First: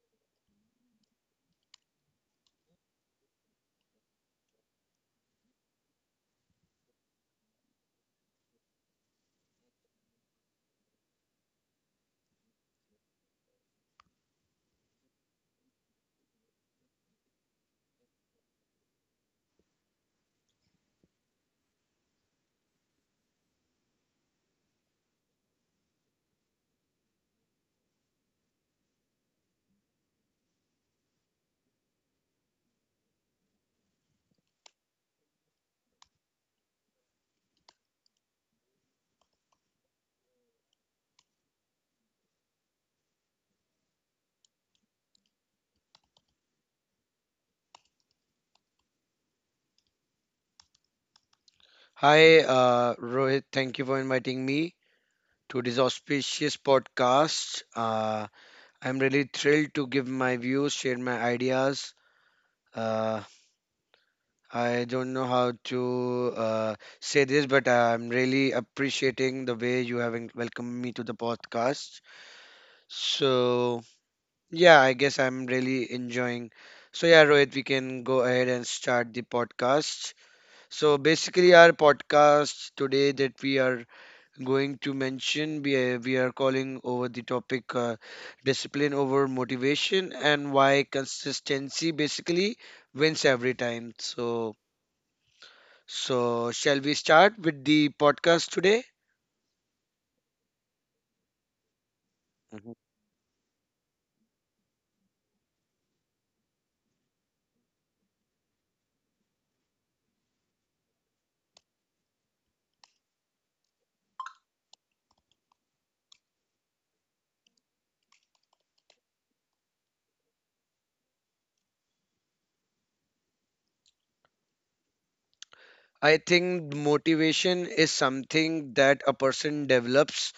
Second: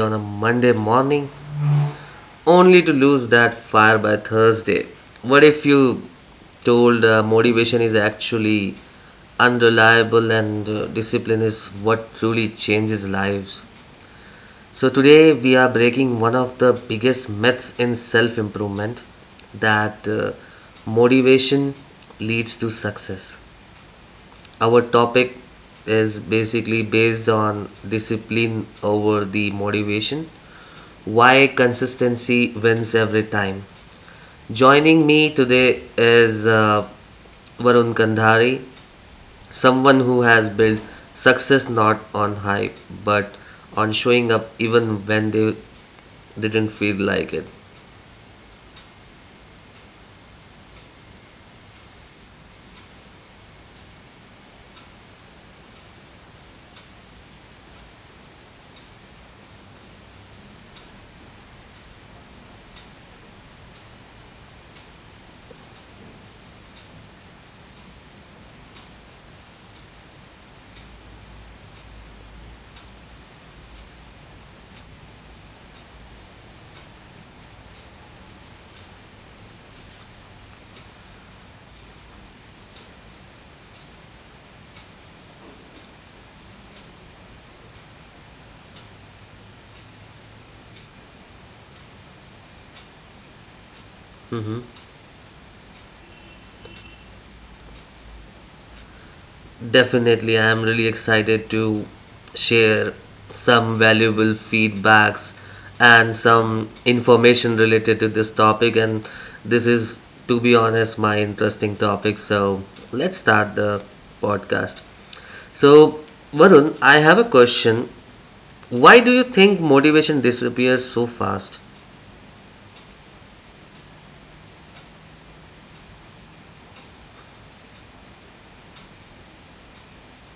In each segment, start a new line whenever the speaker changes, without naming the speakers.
on a Monday morning only to lose that fire by Thursday? What if you told motivation is actually unreliable and discipline is what truly changes lives? So, today we are breaking one of the biggest myths in self improvement that motivation leads to success. Our topic is basically based on discipline over the motivation. Why consistency wins every time. Joining me today is Varun Kandhari, someone who has built success not on hype but on showing up even when they didn't feel like it.
Hi, Rohit. Thank you for inviting me to this auspicious podcast. I'm really thrilled to give my views, share my ideas. Uh, I don't know how to say this, but I'm really appreciating the way you have welcomed me to the podcast. So, yeah, I guess I'm really enjoying. So, yeah, Rohit, we can go ahead and start the podcast. So, basically, our podcast today that we are going to mention. We are calling over the topic discipline over motivation and why consistency basically wins every time. So,
Mhm.
so shall we start with the podcast today?
Definitely, I am really excited to share some valuable feedbacks and some information related to this topic. And this is, to be honest, my interesting topic. So let's start the podcast. So, Varun, I have a question. Why do you think motivation disappears so fast?
I think motivation is something that a person develops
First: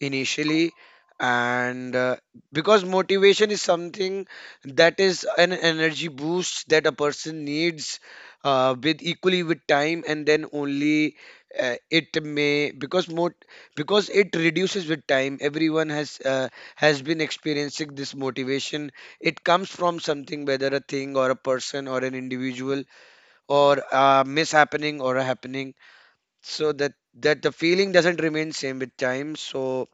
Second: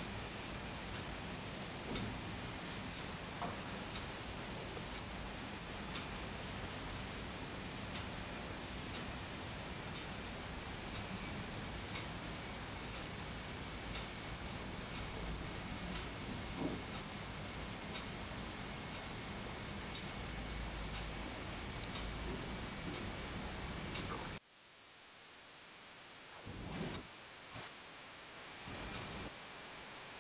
initially, and because motivation is something that is an energy boost that a person needs with equally with time, and then only it may because mot because it reduces with time. Everyone has been experiencing this motivation. It comes from something, whether a thing or a person or an individual or a mishappening or a happening so that the feeling doesn't remain same with time, so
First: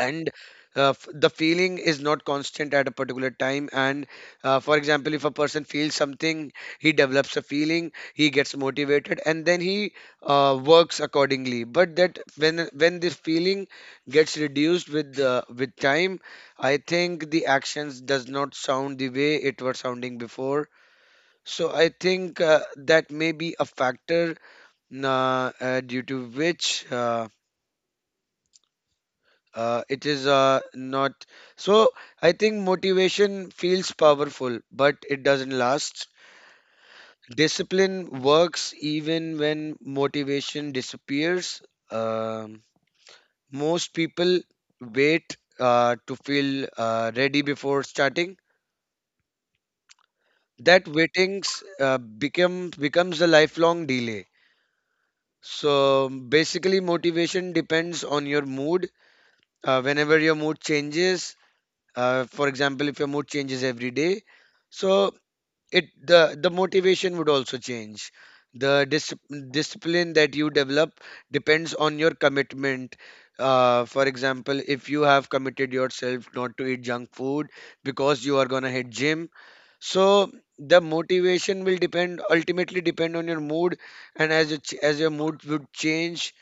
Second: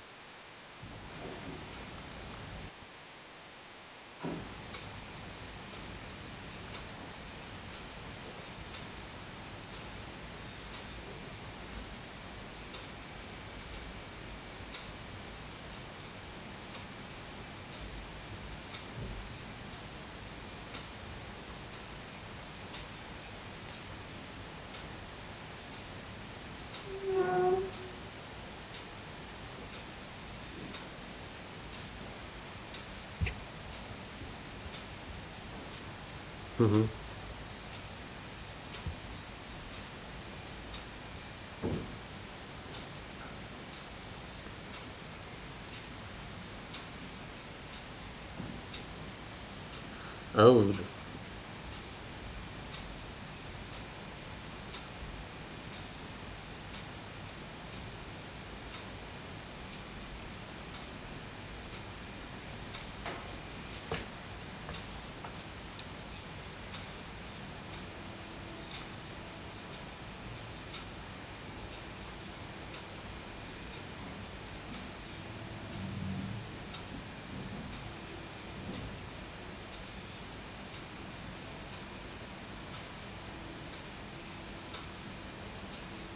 and the feeling is not constant at a particular time, and for example, if a person feels something, he develops a feeling, he gets motivated, and then he works accordingly. But that, when this feeling gets reduced with time, I think the actions does not sound the way it were sounding before. So I think that may be a factor due to which it is not. So I think motivation feels powerful, but it doesn't last. Discipline works even when motivation disappears. Um Most people wait to feel ready before starting. That
Oh,
waiting becomes a lifelong delay. So basically, motivation depends on your mood. Whenever your mood changes, for example, if your mood changes every day, so it the motivation would also change. The discipline that you develop depends on your commitment. For example, if you have committed yourself not to eat junk food because you are gonna hit gym, so the motivation will depend ultimately depend on your mood, and as as your mood would change,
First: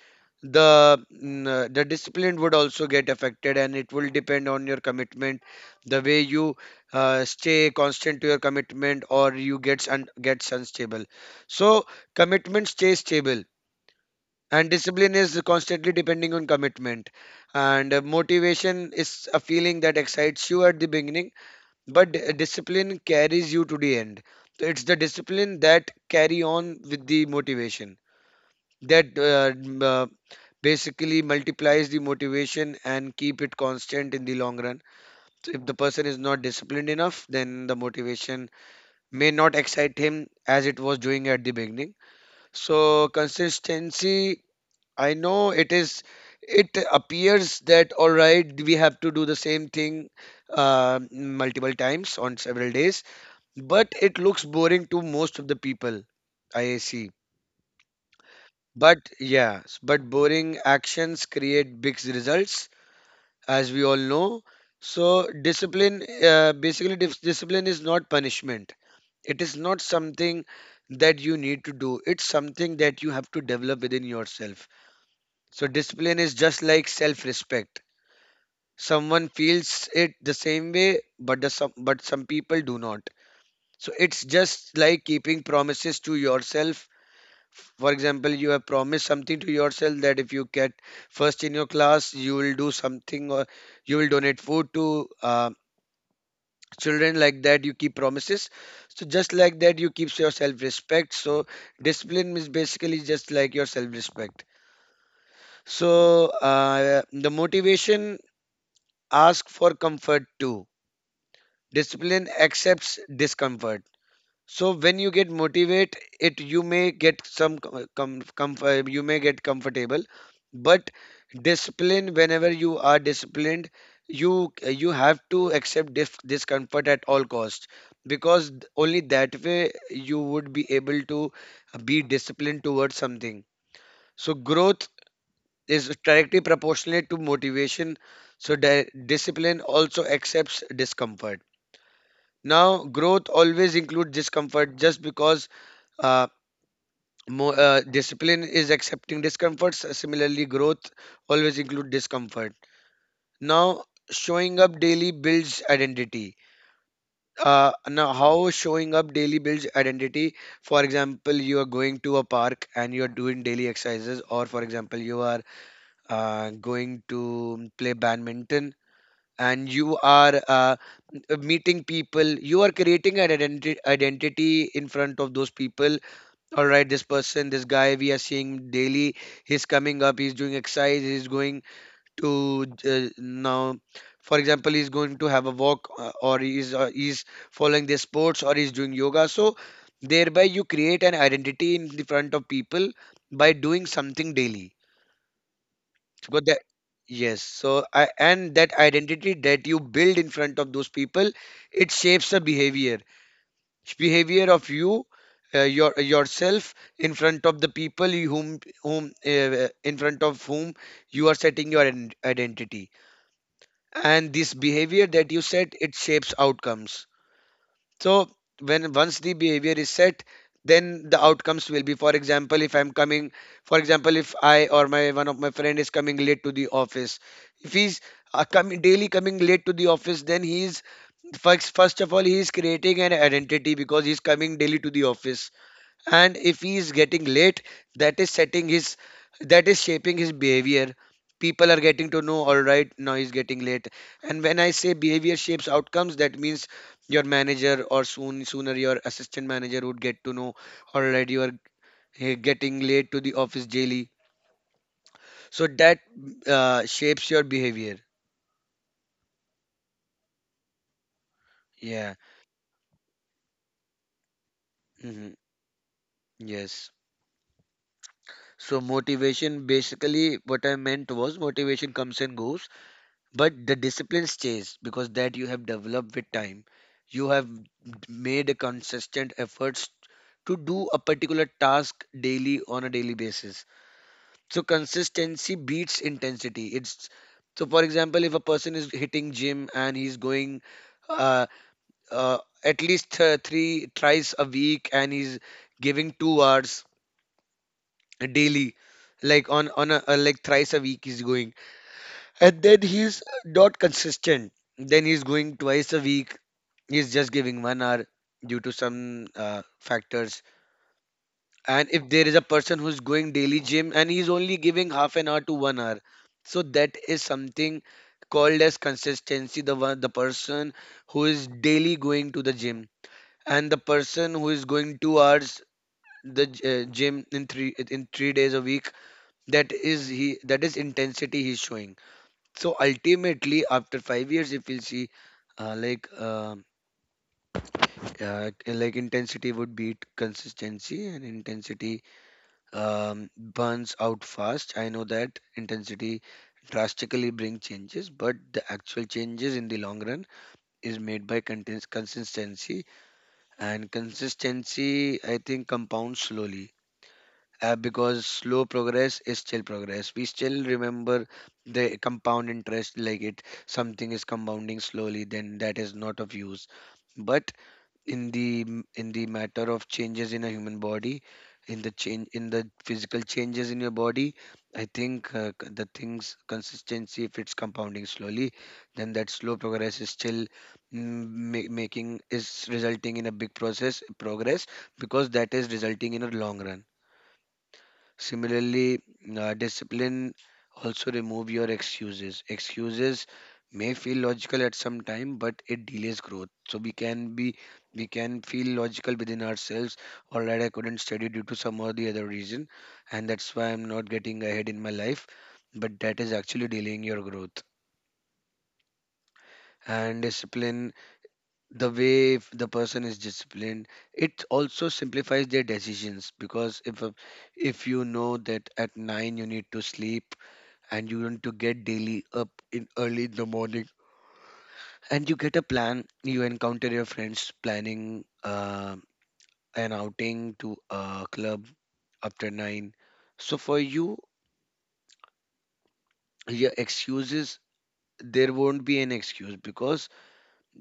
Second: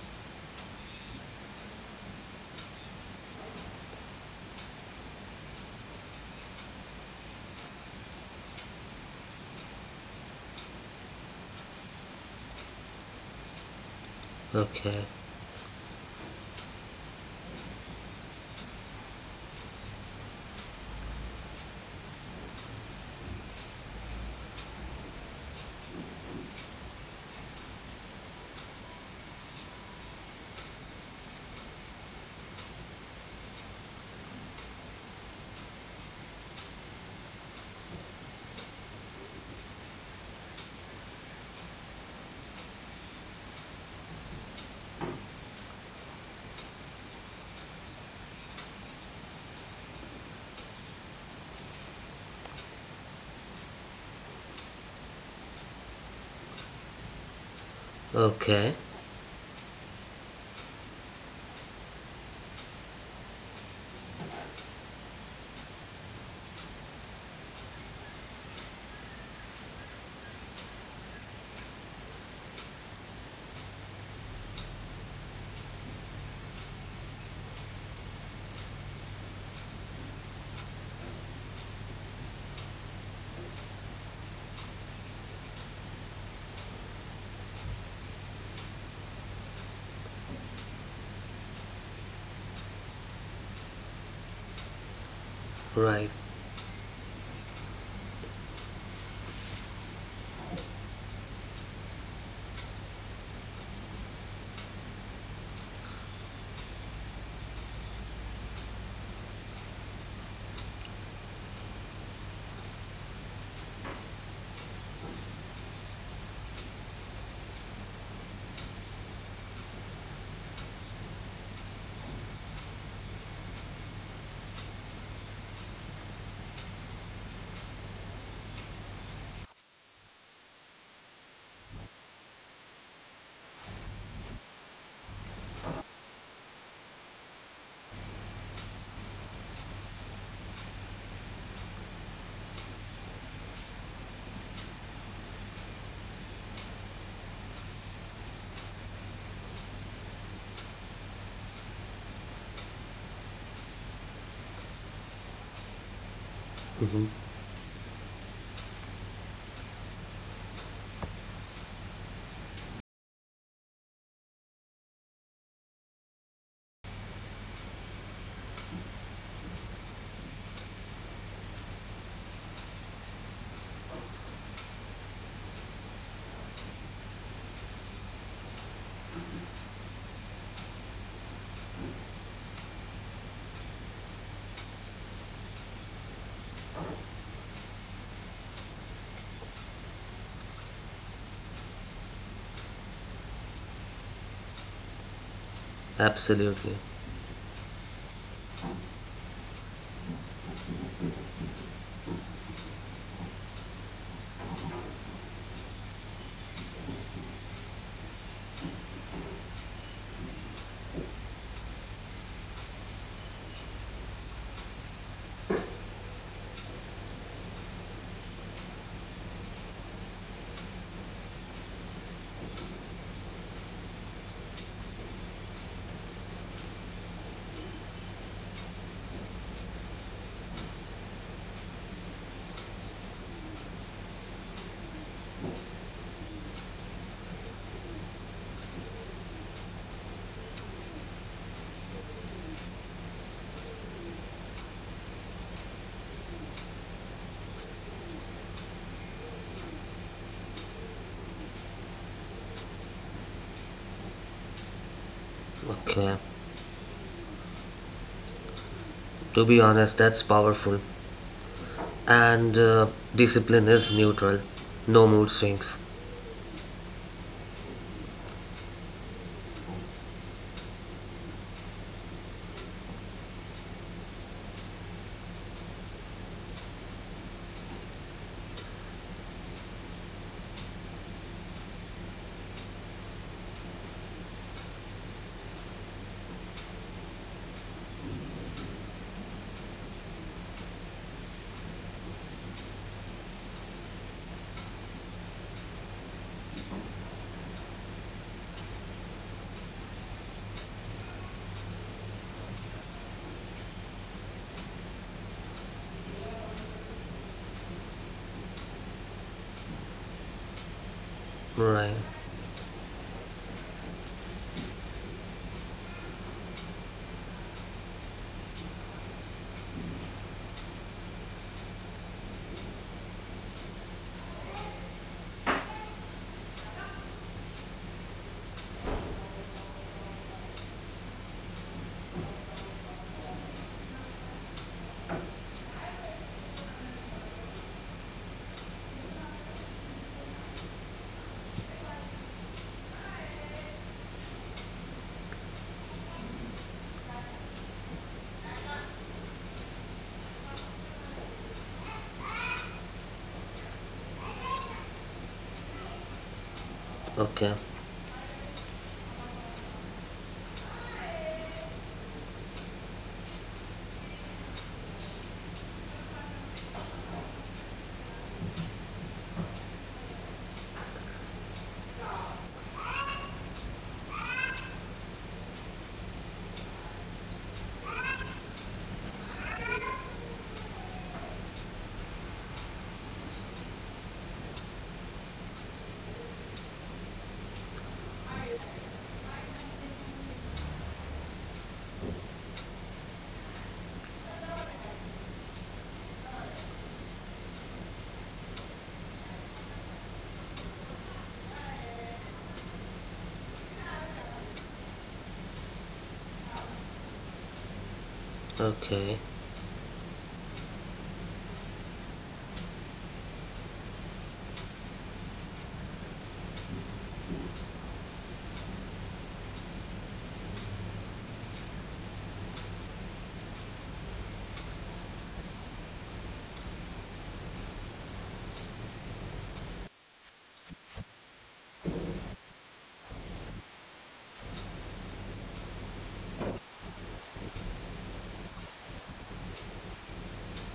the the discipline would also get affected, and it will depend on your commitment, the way you stay constant to your commitment or you gets unstable. So commitment stays stable, and
okay.
discipline is constantly depending on commitment. And motivation is a feeling that excites you at the beginning, but discipline carries you to the end. So it's the discipline that carry on with the motivation, that uh, basically multiplies the motivation and keep it constant in the long run. So if the person is not disciplined enough, then the motivation may not excite him as it was doing at the beginning. So consistency, I know it is, it appears that all right, we have to do the same thing multiple times on several days, but it looks boring to most of the people, I see.
Okay.
But yes, but boring actions create big results, as we all know. So discipline, basically, discipline is not punishment. It is not something that you need to do. It's something that you have to develop within yourself. So discipline is just like self-respect. Someone feels it the same way, but the some but some people do not. So it's just like keeping promises to yourself. For example, you have promised something to yourself that if you get first in your class, you will do something, or you will donate food to
Right.
children like that. You keep promises. So just like that, you keep your self-respect. So discipline is basically just like your self-respect. So the motivation asks for comfort too. Discipline accepts discomfort. So when you get motivate it, you may get some com- com- comf- you may get comfortable. But discipline, whenever you are disciplined, you have to accept discomfort at all cost, because only that way you would be able to be disciplined towards something. So growth is directly proportionate to motivation. So discipline also accepts discomfort. Now growth always includes discomfort, just because uh, discipline is accepting discomforts. Similarly, growth always include discomfort. Now, showing up daily builds identity. Now, how showing up daily builds identity? For example, you are going to a park and you are doing daily exercises, or for example, you are going to play badminton, and you are meeting people. You are creating an identity in front of those people. All right, this person, this guy we are seeing daily, he's coming up, he's doing exercise, he's going to, now for example, he's going to have a walk, or he's following their sports, or he's doing yoga. So thereby you create an identity in the front of people by doing something daily. Because that,
Absolutely.
yes, so I, and that identity that you build in front of those people, it shapes the behavior of you, yourself in front of the people you whom whom in front of whom you are setting your identity. And this behavior that you set, it shapes outcomes. So when once the behavior is set, then the outcomes will be. For example, if I'm coming, for example, if I or my one of my friend is coming late to the office, if he's coming daily, coming late to the office, then he's first of all, he is creating an identity because he's coming daily to the office. And if he is getting late, that is setting his, that is shaping his behavior. People are getting to know, all right, now he's getting late. And when I say behavior shapes outcomes, that means your manager, or sooner your assistant manager would get to know, all right, you are getting late to the office daily, so that
Okay.
shapes your behavior.
To be honest, that's powerful.
Yeah.
And discipline is neutral, no mood
Hmm.
swings.
Yes, so motivation, basically what I meant was motivation comes and goes, but the discipline stays, because that you have developed with time. You have made a consistent efforts to do a particular task daily on a daily basis. So consistency beats intensity. It's, so for example, if a person is hitting gym and he's going uh, uh, at least three tries a week, and he's giving 2 hours daily, like on a, like thrice a week he's going, and then he's not consistent. Then he's going twice a week. He's just giving 1 hour due to some factors. And
Right.
if there is a person who's going daily gym, and he's only giving half an hour to 1 hour, so that is something called as consistency. The one, the person who is daily going to the gym, and the person who is going 2 hours the gym in 3 days a week, that is he, that is intensity he's showing. So ultimately after 5 years, if you see, uh, like um like intensity would beat consistency. And intensity, burns out fast. I know that intensity drastically bring changes, but the actual changes in the long run is made by consistency. And consistency, I think, compounds slowly,
Okay.
because slow progress is still progress. We still remember the compound interest, like it, something is compounding slowly, then that is not of use. But in the in the matter of changes in a human body, in the change in the physical changes in your body, I think the things consistency, if it's compounding slowly, then that slow progress is still making, is resulting in a big process progress, because that is resulting in a long run. Similarly, discipline also remove your excuses. Excuses may feel logical at some time, but it delays growth. So we can be, we can feel logical within ourselves. All right, I couldn't study due to some or the other reason, and that's why I'm not getting ahead in my life. But that is actually delaying your growth.
Okay.
And discipline, the way if the person is disciplined, it also simplifies their decisions because if you know that at nine you need to sleep and you want to get daily up in early in the morning and you get a plan you encounter your friends planning an outing to a club after 9. So for you, your excuses, there won't be an excuse because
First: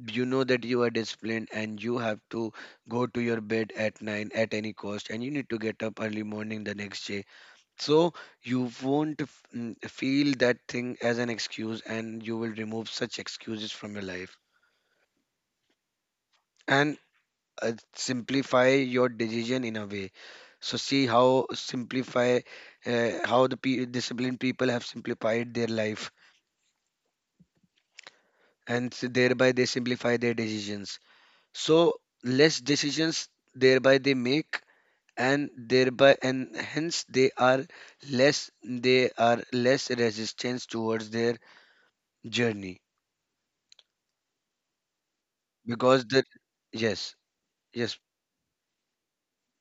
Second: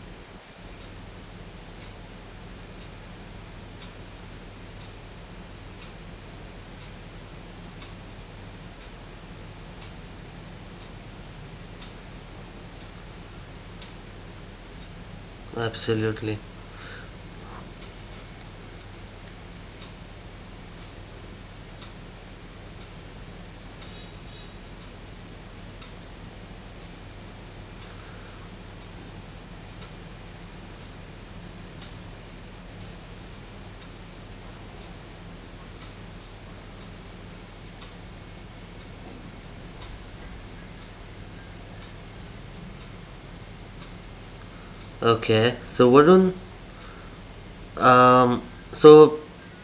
you know that you are disciplined and you have to go to your bed at 9 at any cost and you need to get up early morning the next day. So you won't feel that thing as an excuse and you will remove such excuses from your life
Absolutely.
and simplify your decision in a way. So see how simplify how the disciplined people have simplified their life and thereby they simplify their decisions. So less decisions thereby they make, and thereby and hence they are less, they are less resistance towards their journey
Okay. So
because the
Varun,
yes, yes.
um, so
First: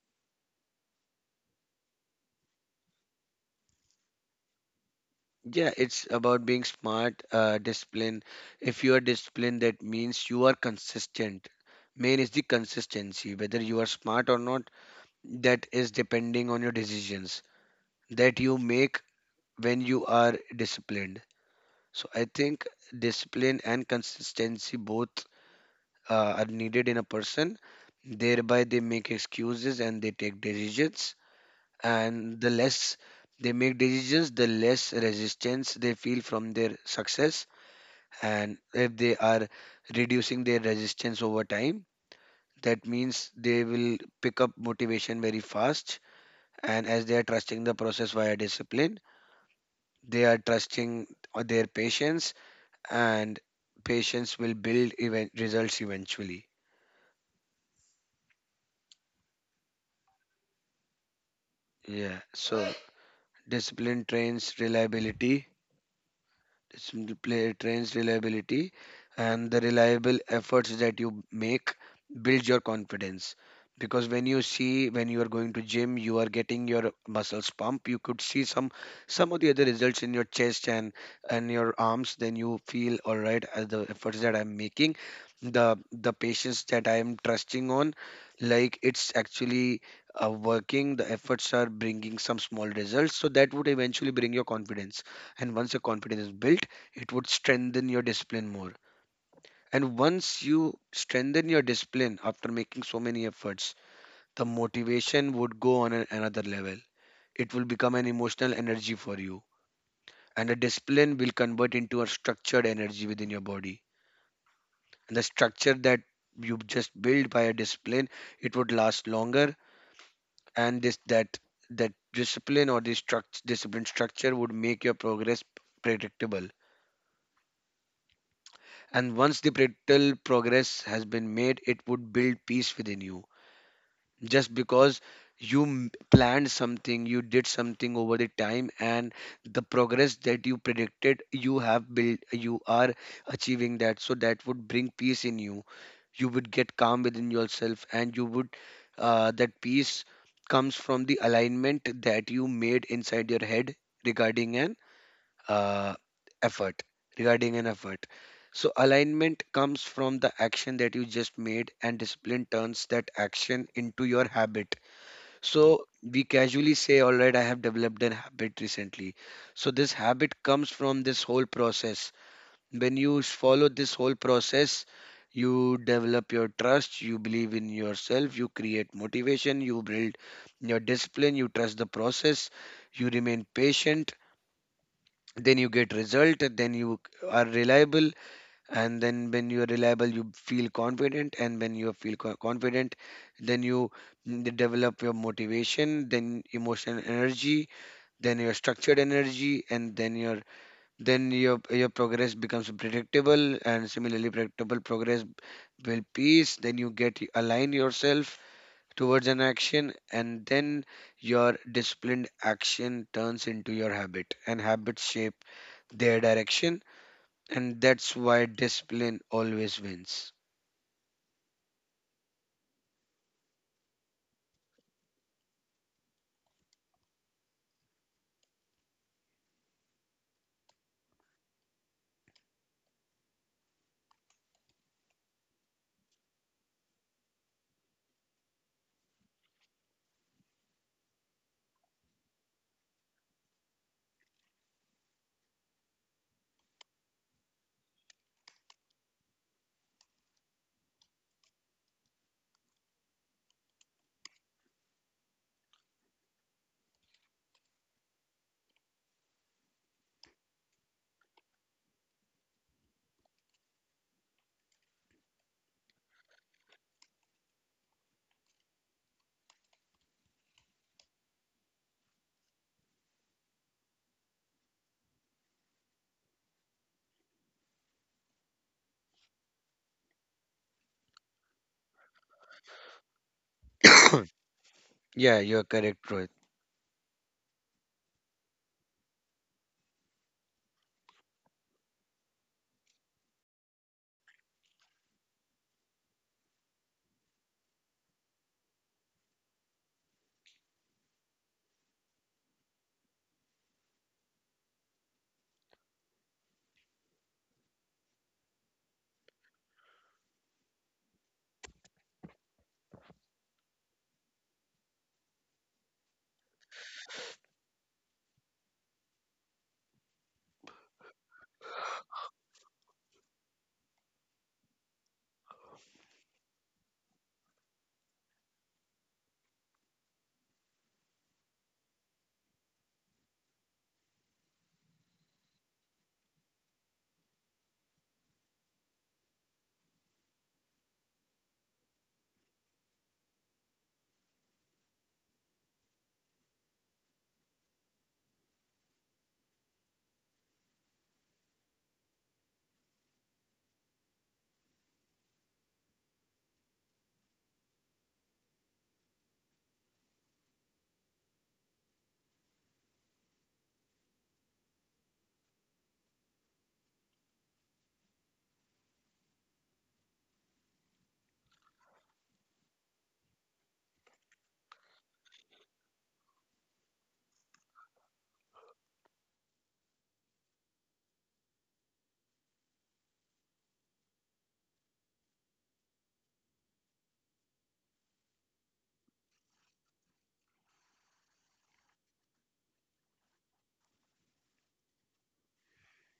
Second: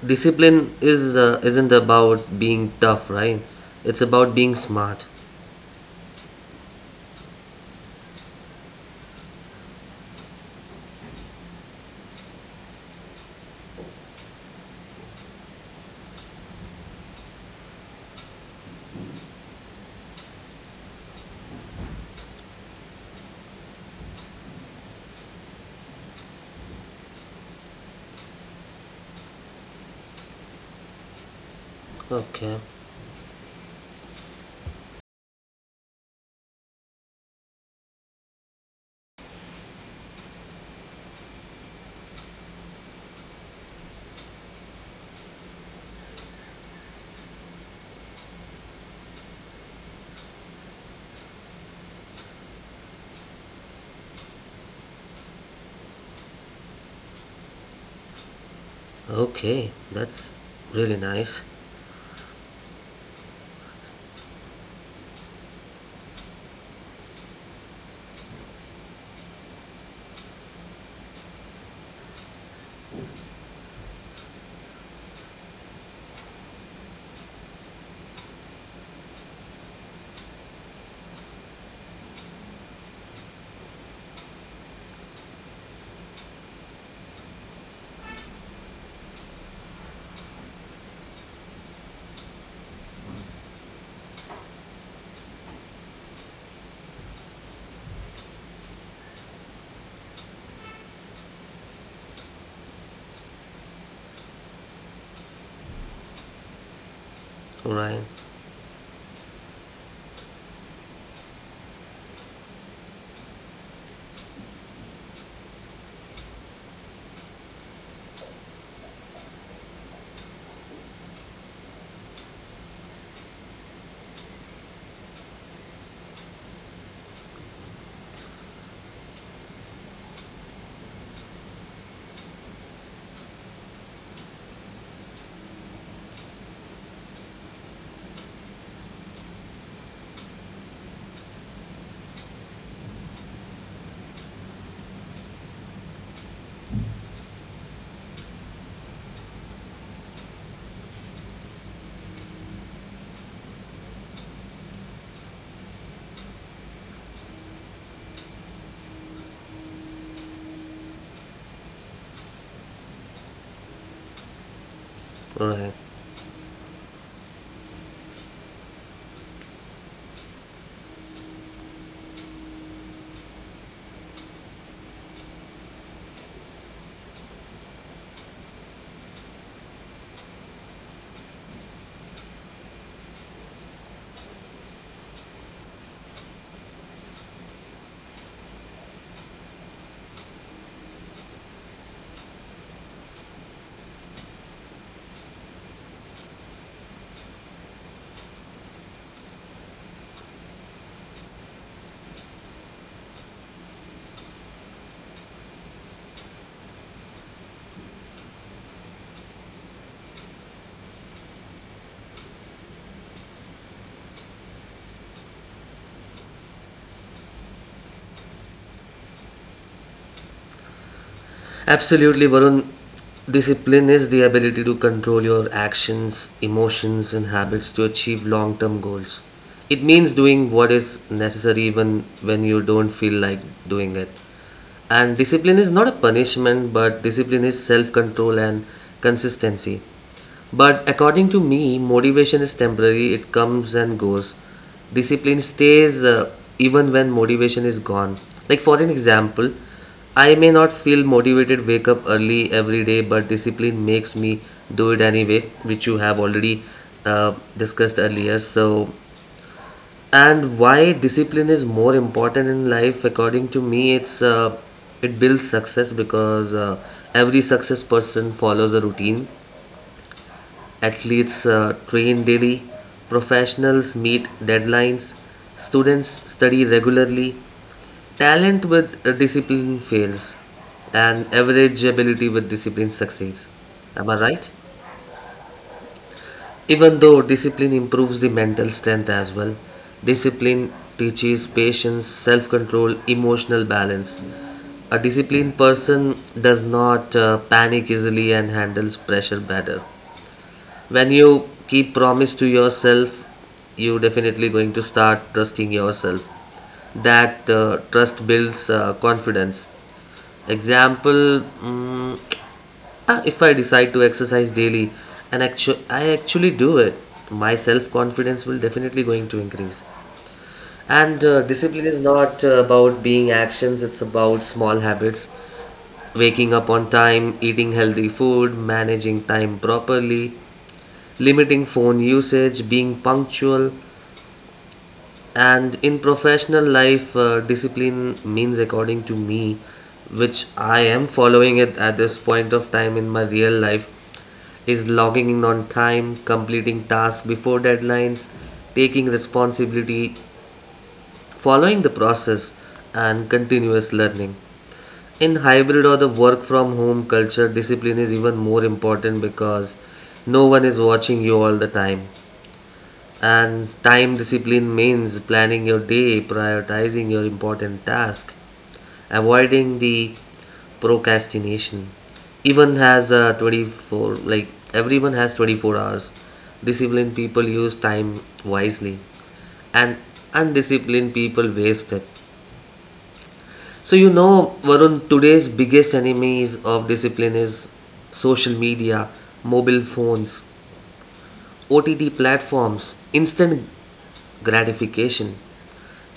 discipline is isn't about being tough, right? It's about being smart.
Yeah, it's about being smart, disciplined. If you are disciplined, that means you are consistent. Main is the consistency. Whether you are smart or not, that is depending on your decisions that you make when you are disciplined. So I think discipline and consistency both are needed in a person. Thereby, they make excuses and they take decisions. And the
Okay.
less they make decisions, the less resistance they feel from their success. And if they are reducing their resistance over time, that means they will pick up motivation very fast. And as they are trusting the process via discipline, they are trusting their patience, and patience will build event results eventually.
Okay. That's really nice.
Yeah, so discipline trains reliability. It's in play trains reliability, and the reliable efforts that you make builds your confidence because when you see when you are going to gym you are getting your muscles pump, you could see some of the other results in your chest and your arms, then you feel all right as the efforts that I'm making, the patience that I am trusting on, like it's actually working. The efforts are bringing some small results, so that would eventually bring your confidence. And once your confidence is built, it would strengthen your discipline more. And once you strengthen your discipline after making so many efforts, the motivation would go on another level. It will become
Right.
an emotional energy for you. And the discipline will convert into a structured energy within your body. And the structure that you just build by a discipline, it would last longer. And this that that discipline or this struct discipline structure would make your progress predictable. And once the practical progress has been made, it would build peace within you. Just because you planned something, you did something over the time, and the progress that you predicted, you have built, you are achieving that. So that would bring peace in you. You would get calm within yourself, and you would, that peace comes from the alignment that you made inside your head regarding an uh, effort, regarding an effort. So alignment comes from the action that you just made, and discipline turns that action into your habit.
Right.
So we casually say all right, I have developed an habit recently. So this habit comes from this whole process. When you follow this whole process, you develop your trust, you believe in yourself, you create motivation, you build your discipline, you trust the process, you remain patient, then you get result, then you are reliable. And then when you are reliable, you feel confident. And when you feel confident, then you develop your motivation, then emotional energy, then your structured energy, and then your progress becomes predictable. And similarly, predictable progress will peace, then you get align yourself towards an action, and then your disciplined action turns into your habit, and habits shape their direction. And that's why discipline always wins.
Absolutely, Varun. Discipline is the ability to control your actions, emotions, and habits to achieve long term goals. It means doing what is necessary even when you don't feel like doing it. And discipline is not a punishment, but discipline is self control and consistency. But according to me, motivation is temporary, it comes and goes. Discipline stays even when motivation is gone. Like, for an example, I may not feel motivated, wake up early every day, but discipline makes me do it anyway, which you have already discussed earlier. So, and why discipline is more important in life according to me it's it builds success because every success person follows a routine, athletes train daily, professionals meet deadlines, students study regularly, talent with discipline fails and average ability with discipline succeeds, am I right?
Yeah, you're correct, Rohit.
Even though discipline improves the mental strength as well, discipline teaches patience, self control, emotional balance. A disciplined person does not panic easily and handles pressure better. When you keep promise to yourself, you definitely going to start trusting yourself. That trust builds confidence. Example, if I decide to exercise daily and I actually do it, my self confidence will definitely going to increase. And discipline is not about being actions, it's about small habits. Waking up on time, eating healthy food, managing time properly, limiting phone usage, being punctual, and in professional life, discipline means, according to me, which I am following it at this point of time in my real life, is logging in on time, completing tasks before deadlines, taking responsibility, following the process, and continuous learning. In hybrid or the work from home culture, discipline is even more important because no one is watching you all the time. And time discipline means planning your day, prioritizing your important task, avoiding the procrastination. Even has 24, like everyone has 24 hours. Disciplined people use time wisely and undisciplined people waste it. So you know, Varun, today's biggest enemies of discipline is social media, mobile phones, OTT platforms, instant gratification.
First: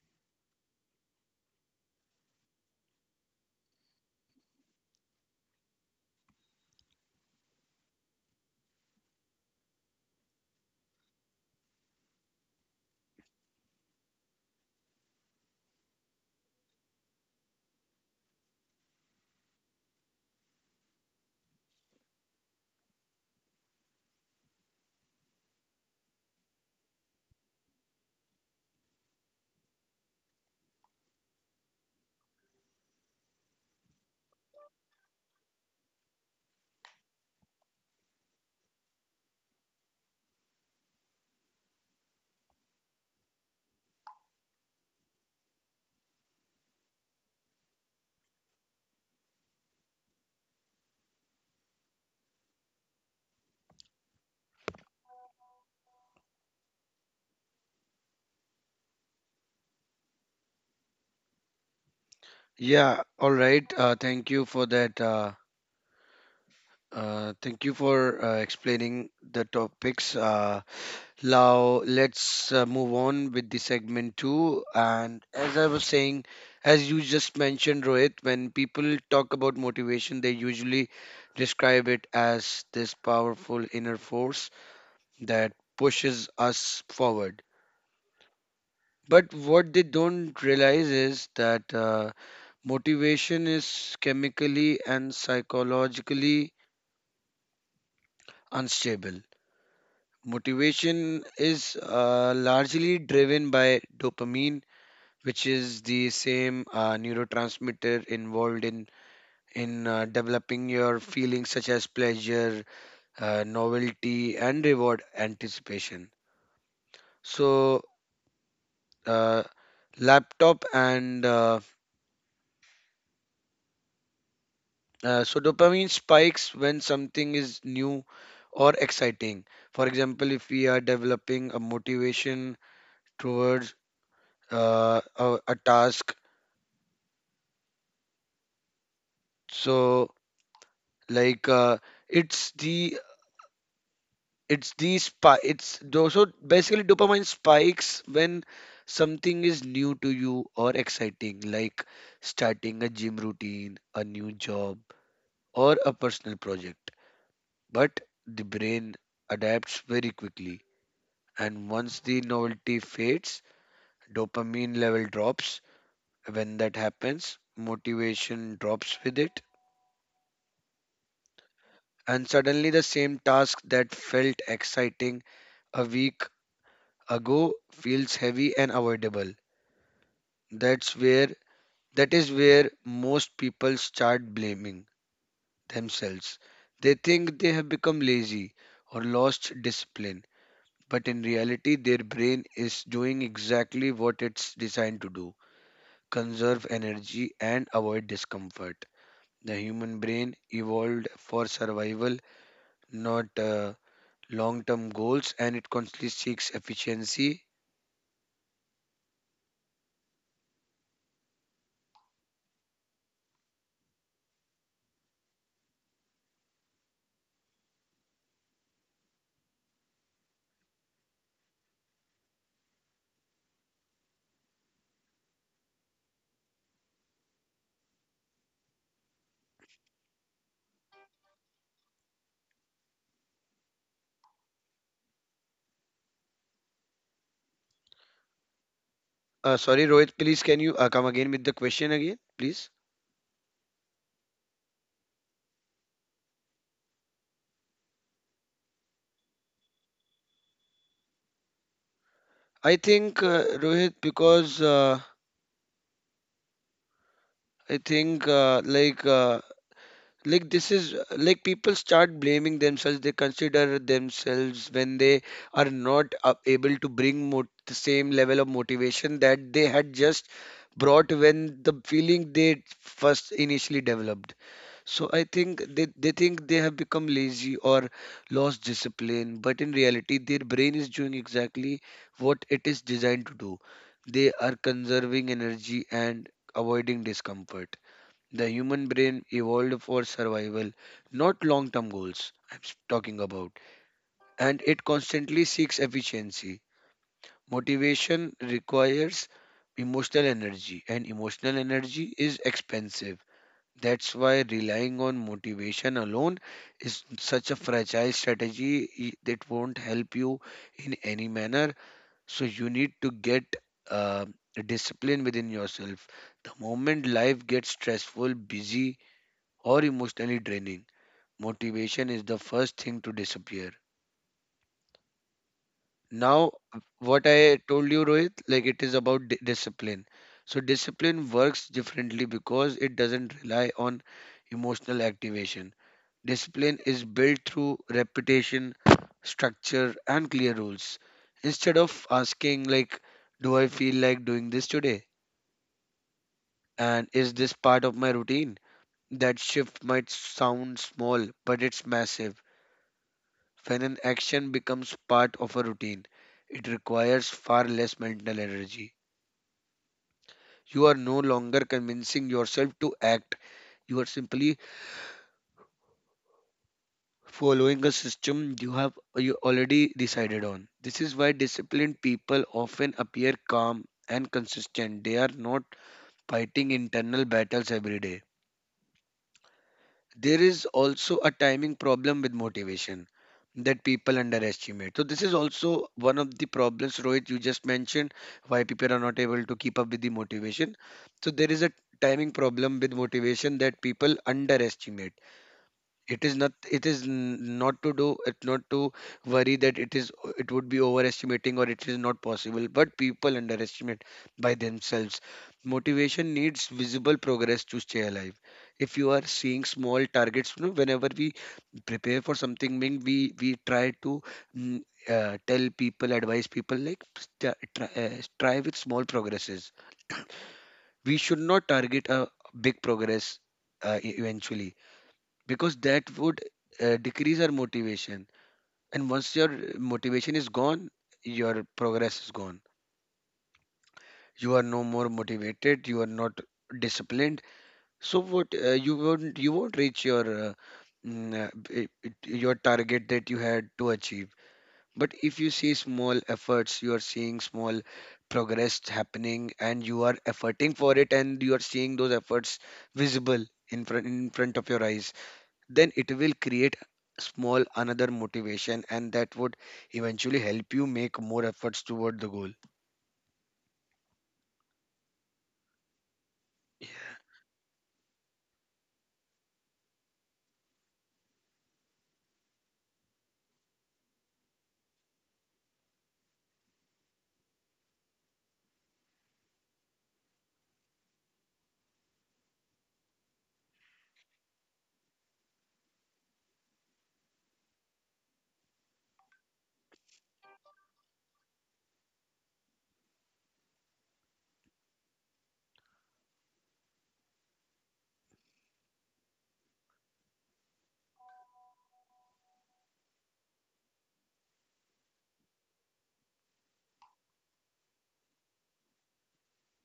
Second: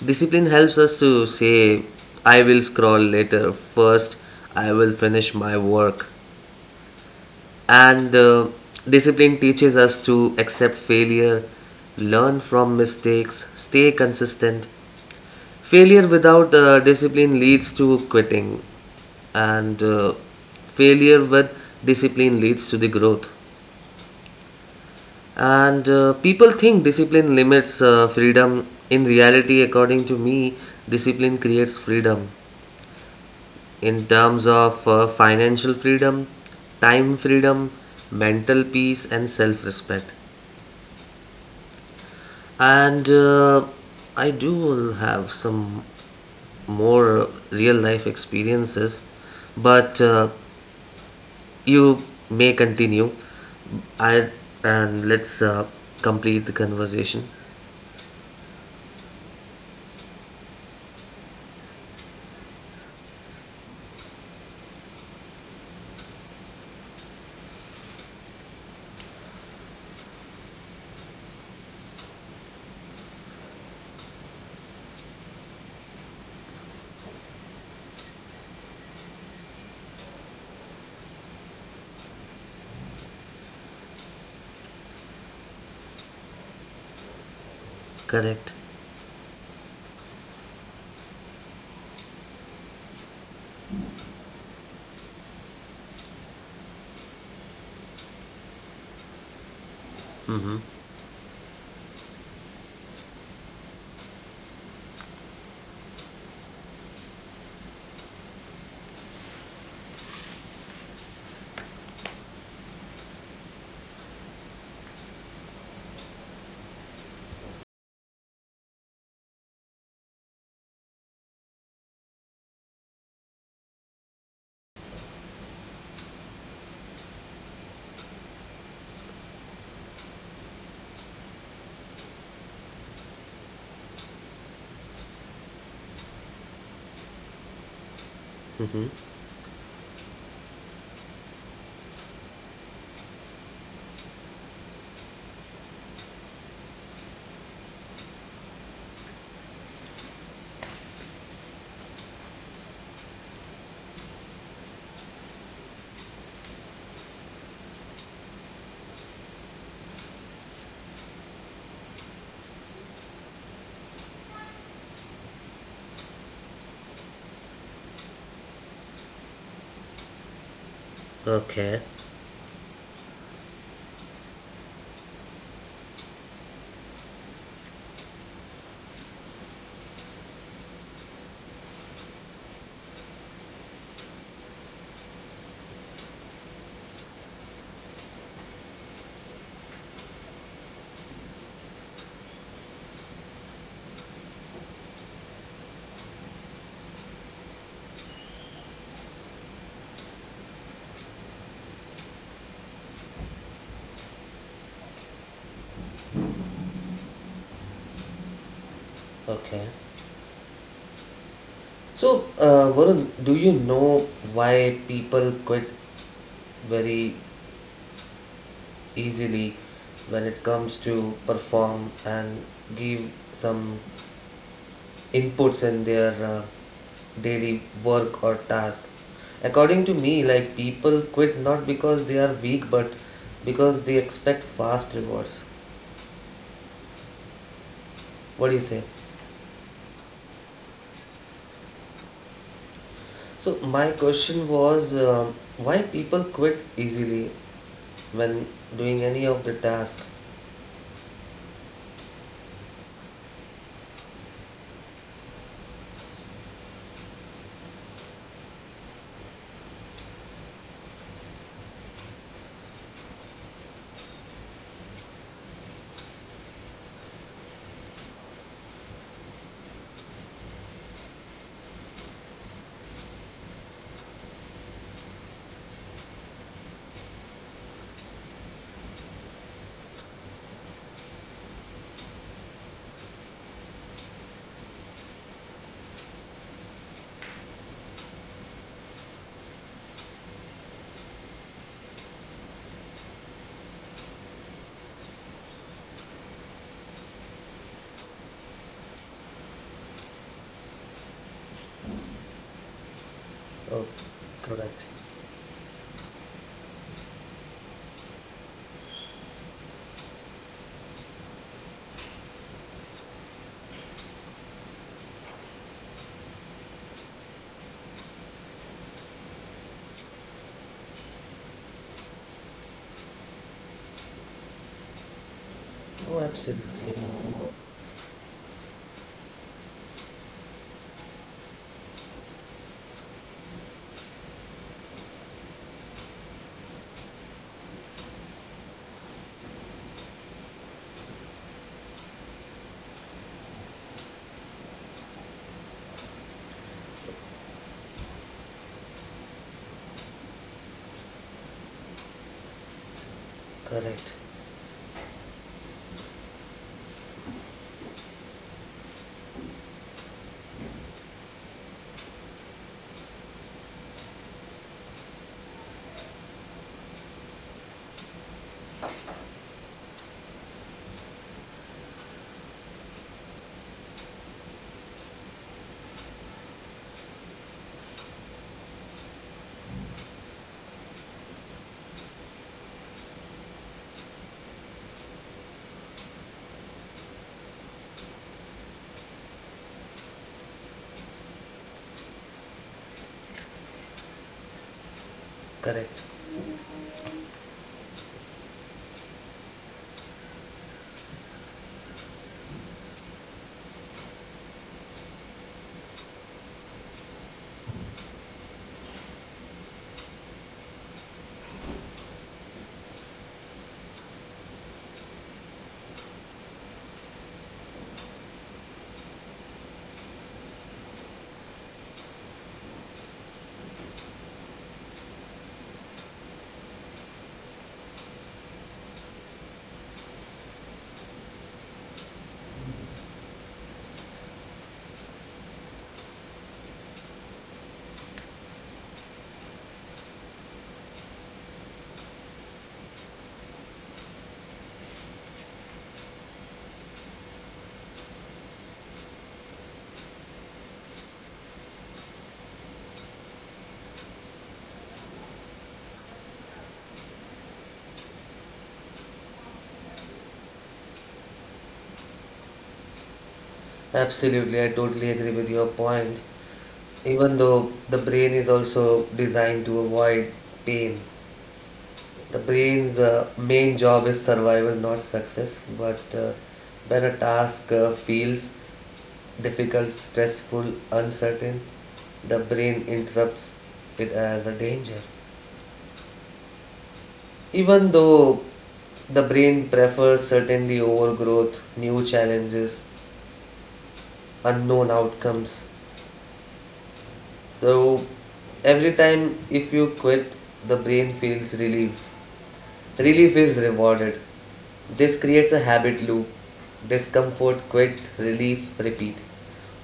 Discipline helps us to say, I will scroll later, first, I will finish my work. And discipline teaches us to accept failure, learn from mistakes, stay consistent. Failure without discipline leads to quitting, and failure with discipline leads to the growth. And people think discipline limits freedom. In reality, according to me, discipline creates freedom in terms of financial freedom, time freedom, mental peace, and self respect. And I do have some more real life experiences, but you may continue. I and let's complete the conversation.
Yeah, all right, thank you for that, thank you for explaining the topics. Now let's move on with the segment two. And as I was saying, as you just mentioned, Rohit, when people talk about motivation, they usually describe it as this powerful inner force that pushes us forward.
Correct.
But what they don't realize is that motivation is chemically and psychologically unstable.
Mm-hmm.
Motivation is largely driven by dopamine, which is the same neurotransmitter involved in developing your feelings such as pleasure, novelty, and reward anticipation. So, uh, laptop and so dopamine spikes when something is new or exciting. For example, if we are developing a motivation towards a task,
Mm-hmm.
so like it's the it's these spi- it's those so basically dopamine spikes when something is new to you or exciting, like starting a gym routine, a new job, or a personal project. But the brain adapts very quickly, and once the novelty fades, dopamine level drops. When that happens, motivation drops with it.
Okay.
And suddenly the same task that felt exciting a week ago feels heavy and avoidable. That's where that is where most people start blaming themselves. They think they have become lazy or lost discipline, but in reality their brain is doing exactly what it's designed to do: conserve energy and avoid discomfort. The human brain evolved for survival, not long-term goals, and it constantly seeks efficiency.
Okay. So, Varun, do you know why people quit very easily when it comes to perform and give some inputs in their daily work or task? According to me, like people quit not because they are weak, but because they expect fast rewards. What do you say?
Sorry Rohit, please can you come again with the question again, please?
So my question was why people quit easily when doing any of the task.
I think Rohit because I think like this is like people start blaming themselves. They consider themselves when they are not able to bring the same level of motivation that they had just brought when the feeling they first initially developed. So I think they think they have become lazy or lost discipline, but in reality, their brain is doing exactly what it is designed to do. They are conserving energy and avoiding discomfort. The human brain evolved for survival, not long term goals, I'm talking about. And it constantly seeks efficiency. Motivation requires emotional energy, and emotional energy is expensive.
Oh,
That's why
correct.
relying on motivation alone is such a fragile strategy. It won't help you in any manner. So you need to get uh, discipline within yourself. The moment life gets stressful, busy, or emotionally draining, motivation is the first thing to disappear.
Oh,
Now, what I
absolutely.
told you, Rohit, like it is about discipline. So discipline works differently because it doesn't rely on emotional activation. Discipline is built through repetition, structure, and clear rules. Instead of asking, like, do I feel like doing this today? And is this part of my routine? That shift might sound small, but it's massive. When an
Correct.
action becomes part of a routine, it requires far less mental energy. You are no longer convincing yourself to act, you are simply following a system you have you already decided on. This is why disciplined people often appear calm and consistent. They are not fighting internal battles every day. There is also a timing problem with motivation that people underestimate. So this is also one of the problems, Rohit, you just mentioned why people are not able to keep up with the motivation. So there is a timing problem with motivation that people underestimate.
Correct.
It is not, not to do, it not to worry that it is, it would be overestimating or it is not possible, but people underestimate by themselves. Motivation needs visible progress to stay alive. If you are seeing small targets, you know, whenever we prepare for something, mean we try to mm, tell people, advise people, like try, try with small progresses. We should not target a big progress eventually, because that would decrease our motivation. And once your motivation is gone, your progress is gone. You are no more motivated, you are not disciplined. So what, you won't, you won't reach your your target that you had to achieve. But if you see small efforts, you are seeing small progress happening and you are efforting for it, and you are seeing those efforts visible in front of your eyes, then it will create small another motivation, and that would eventually help you make more efforts toward the goal.
Absolutely. I totally agree with your point. Even though the brain is also designed to avoid pain, the brain's main job is survival, not success. But when a task feels difficult, stressful, uncertain, the brain interrupts it as a danger. Even though the brain prefers certainty over growth, new challenges, unknown outcomes. So every time if you quit, the brain feels relief. Relief is rewarded. This creates a habit loop. Discomfort, quit, relief, repeat.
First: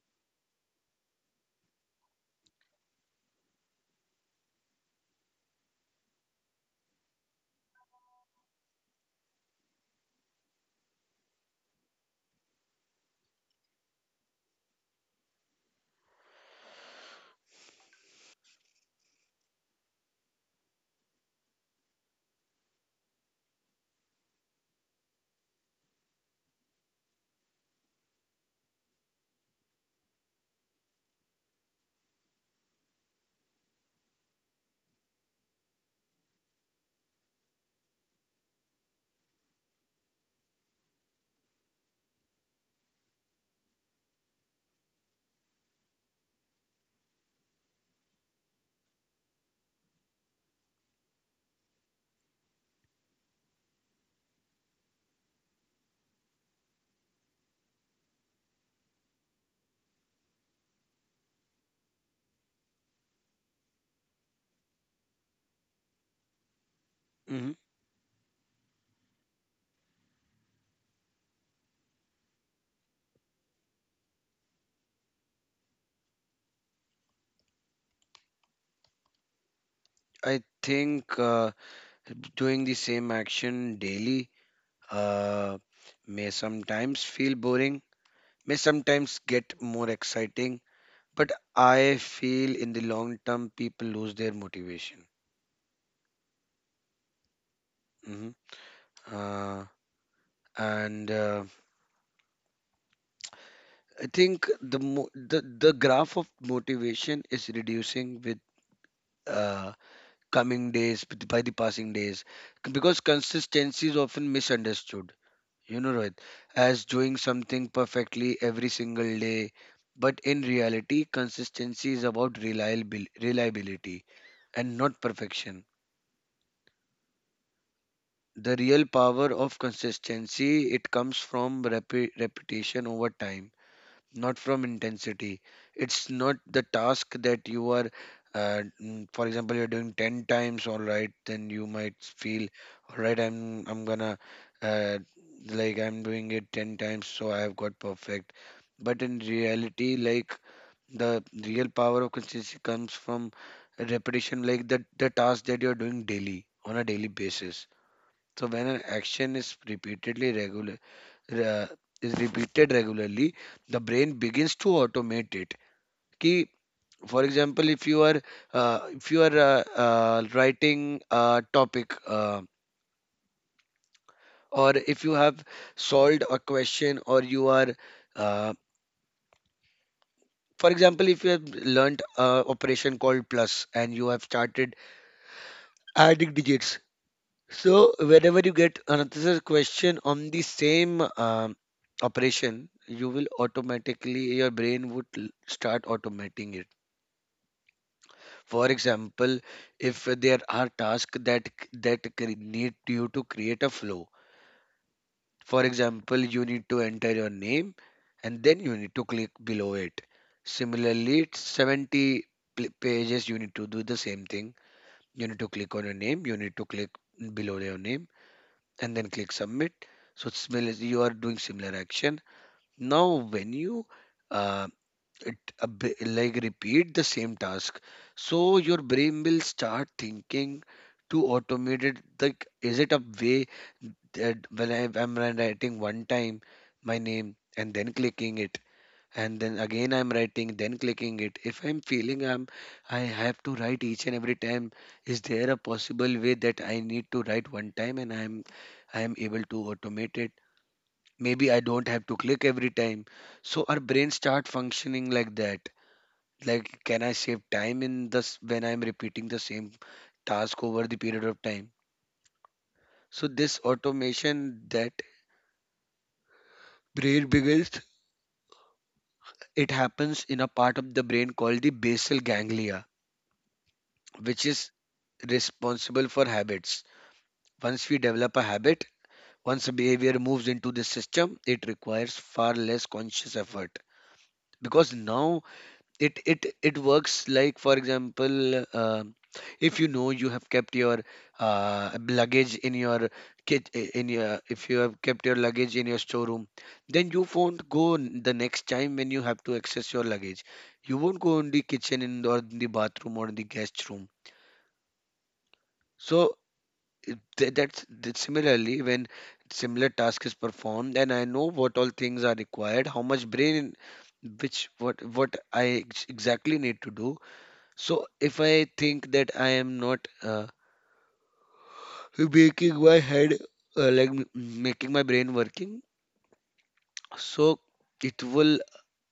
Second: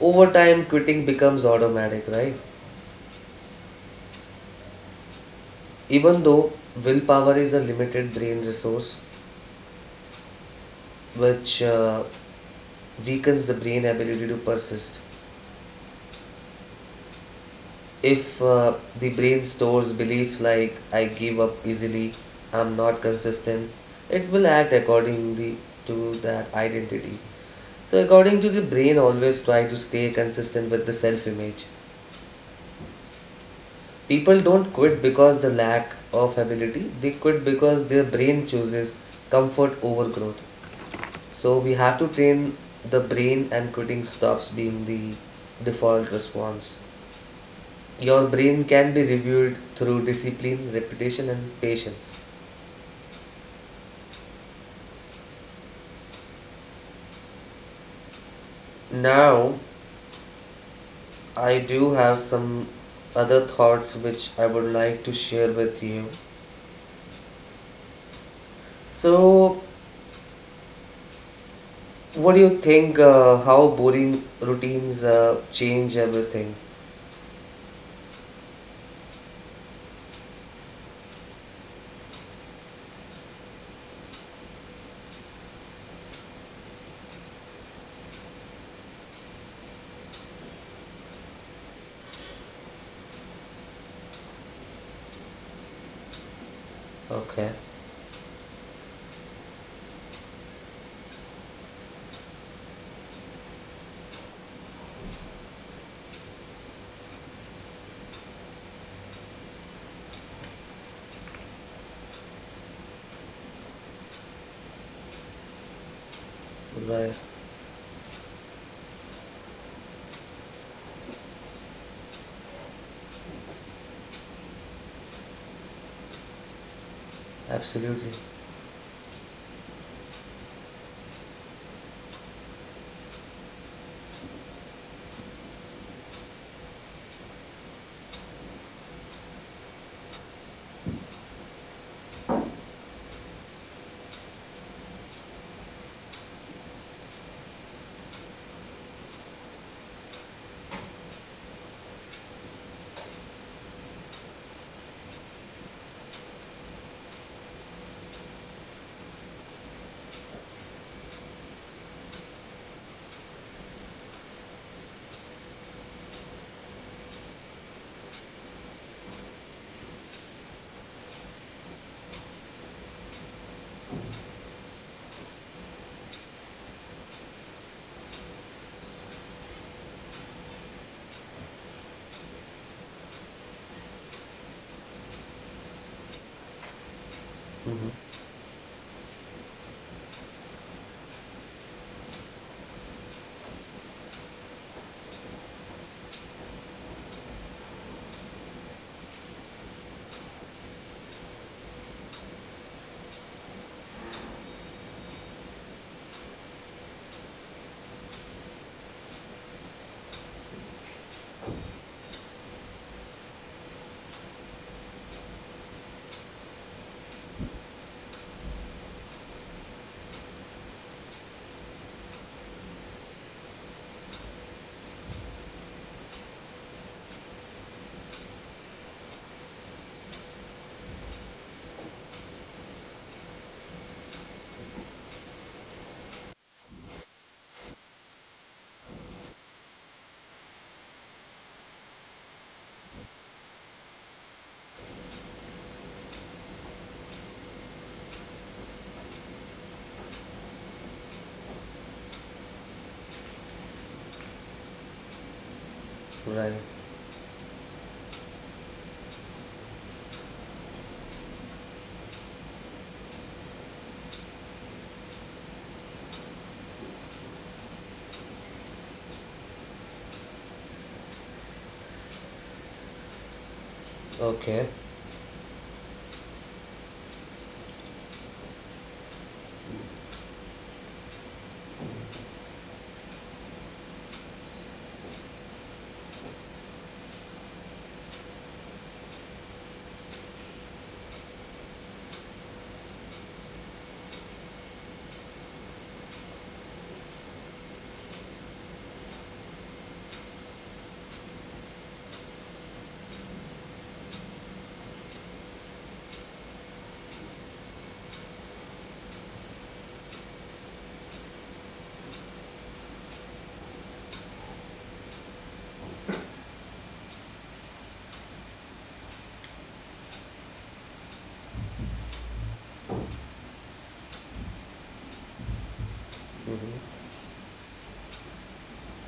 Over time, quitting becomes automatic, right? Even though willpower is a limited brain resource, which weakens the brain ability to persist. If the brain stores belief like I give up easily, I'm not consistent, it will act accordingly to that identity. So, according to the brain, always try to stay consistent with the self image. People don't quit because the lack of ability, they quit because their brain chooses comfort over growth. So we have to train the brain and quitting stops being the default response. Your brain can be reviewed through discipline, repetition and patience. Now I do have some other thoughts which I would like to share with you.
Hmm.
So what do you think how boring routines change everything?
I think doing the same action daily uh, may sometimes feel boring, may sometimes get more exciting, but I feel in the long term people lose their motivation.
Okay.
Hmm. Uh, and I think the, mo- the graph of motivation is reducing with uh, coming days, by the passing days. Because consistency is often misunderstood, you know, Rohit, as
Right.
doing something perfectly every single day. But in reality, consistency is about reliability and not perfection.
Absolutely.
The real power of consistency, it comes from repetition over time, not from intensity. It's not the task that you are, for example, you're doing 10 times, all right, then you might feel all right, I'm gonna uh, like I'm doing it 10 times so I have got perfect. But in reality, like the real power of consistency comes from repetition, like the task that you're doing daily on a daily basis. So when an action is repeatedly regular, uh, is repeated regularly, the brain begins to automate it. Ki, for example, if you are writing a topic, or if you have solved a question, or you are uh, for example, if you have learnt a operation called plus and you have started adding digits,
Mm-hmm.
so whenever you get another question on the same operation, you will automatically your brain would start automating it. For example, if there are tasks that that need you to create a flow. For example, you need to enter your name and then you need to click below it. Similarly, it's 70 pages you need to do the same thing. You need to click on your name, you need to click below your name and then click submit. So you are doing similar action. Now, when you uh, it like repeat the same task, so your brain will start thinking to automate it, like is it a way that I'm writing one time my name and then clicking it and then again I'm writing then clicking it, if I'm feeling I'm I have to write each and every time, is there a possible way that I need to write one time and I am able to automate it, maybe I don't have to click every time. So our brain start functioning like that,
Right.
like can I save time in this when I'm repeating the same task over the period of time? So this automation that brain begins, it happens in a part of the brain called the basal ganglia, which is
Okay.
responsible for habits. Once we develop a habit, once a behavior moves into the system, it requires far less conscious effort because now it works like, for example, if you know you have kept your luggage in your if you have kept your luggage in your storeroom, then you won't the next time when you have to access your luggage, you won't go in the kitchen in or in the bathroom or in the guest room. So it- tha- that's that similarly, when similar task is performed, then I know what all things are required, how much brain, which what I ex- exactly need to do. So if I think that I am not making my head, like making my brain working,
Mm-hmm.
so it will,